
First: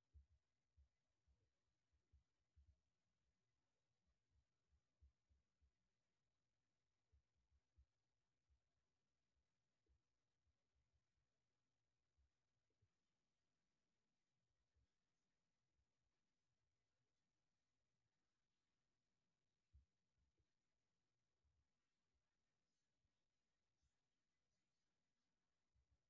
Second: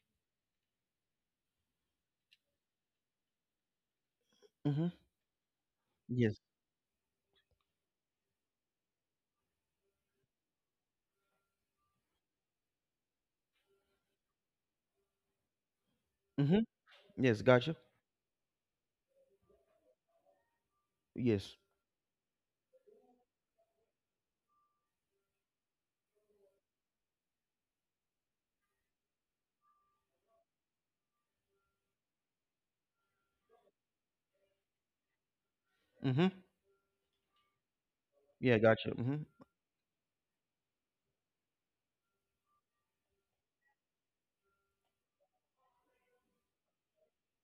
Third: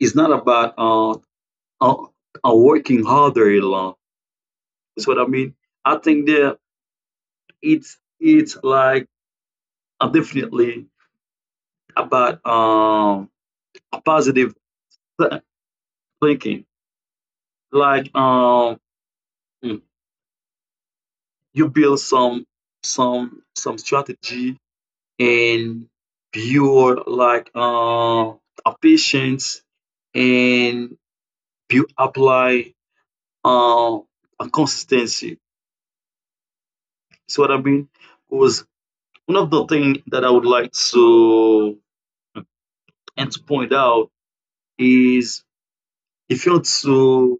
[SPEAKER 3] it's not about uh, working harder alone.
[SPEAKER 1] Mm-hmm.
[SPEAKER 3] That's what I mean. I think
[SPEAKER 1] Yes.
[SPEAKER 3] that it's like definitely about a positive th-
[SPEAKER 1] Mm-hmm.
[SPEAKER 3] thinking.
[SPEAKER 1] Yes. Gotcha.
[SPEAKER 3] Like mm,
[SPEAKER 1] Yes.
[SPEAKER 3] you build some some strategy and your like a patience and you apply uh, a consistency.
[SPEAKER 1] Mm-hmm.
[SPEAKER 3] See what I mean?
[SPEAKER 1] Yeah.
[SPEAKER 3] Because
[SPEAKER 1] Gotcha. Mm-hmm.
[SPEAKER 3] one of the things that I would like to and to point out is if you want to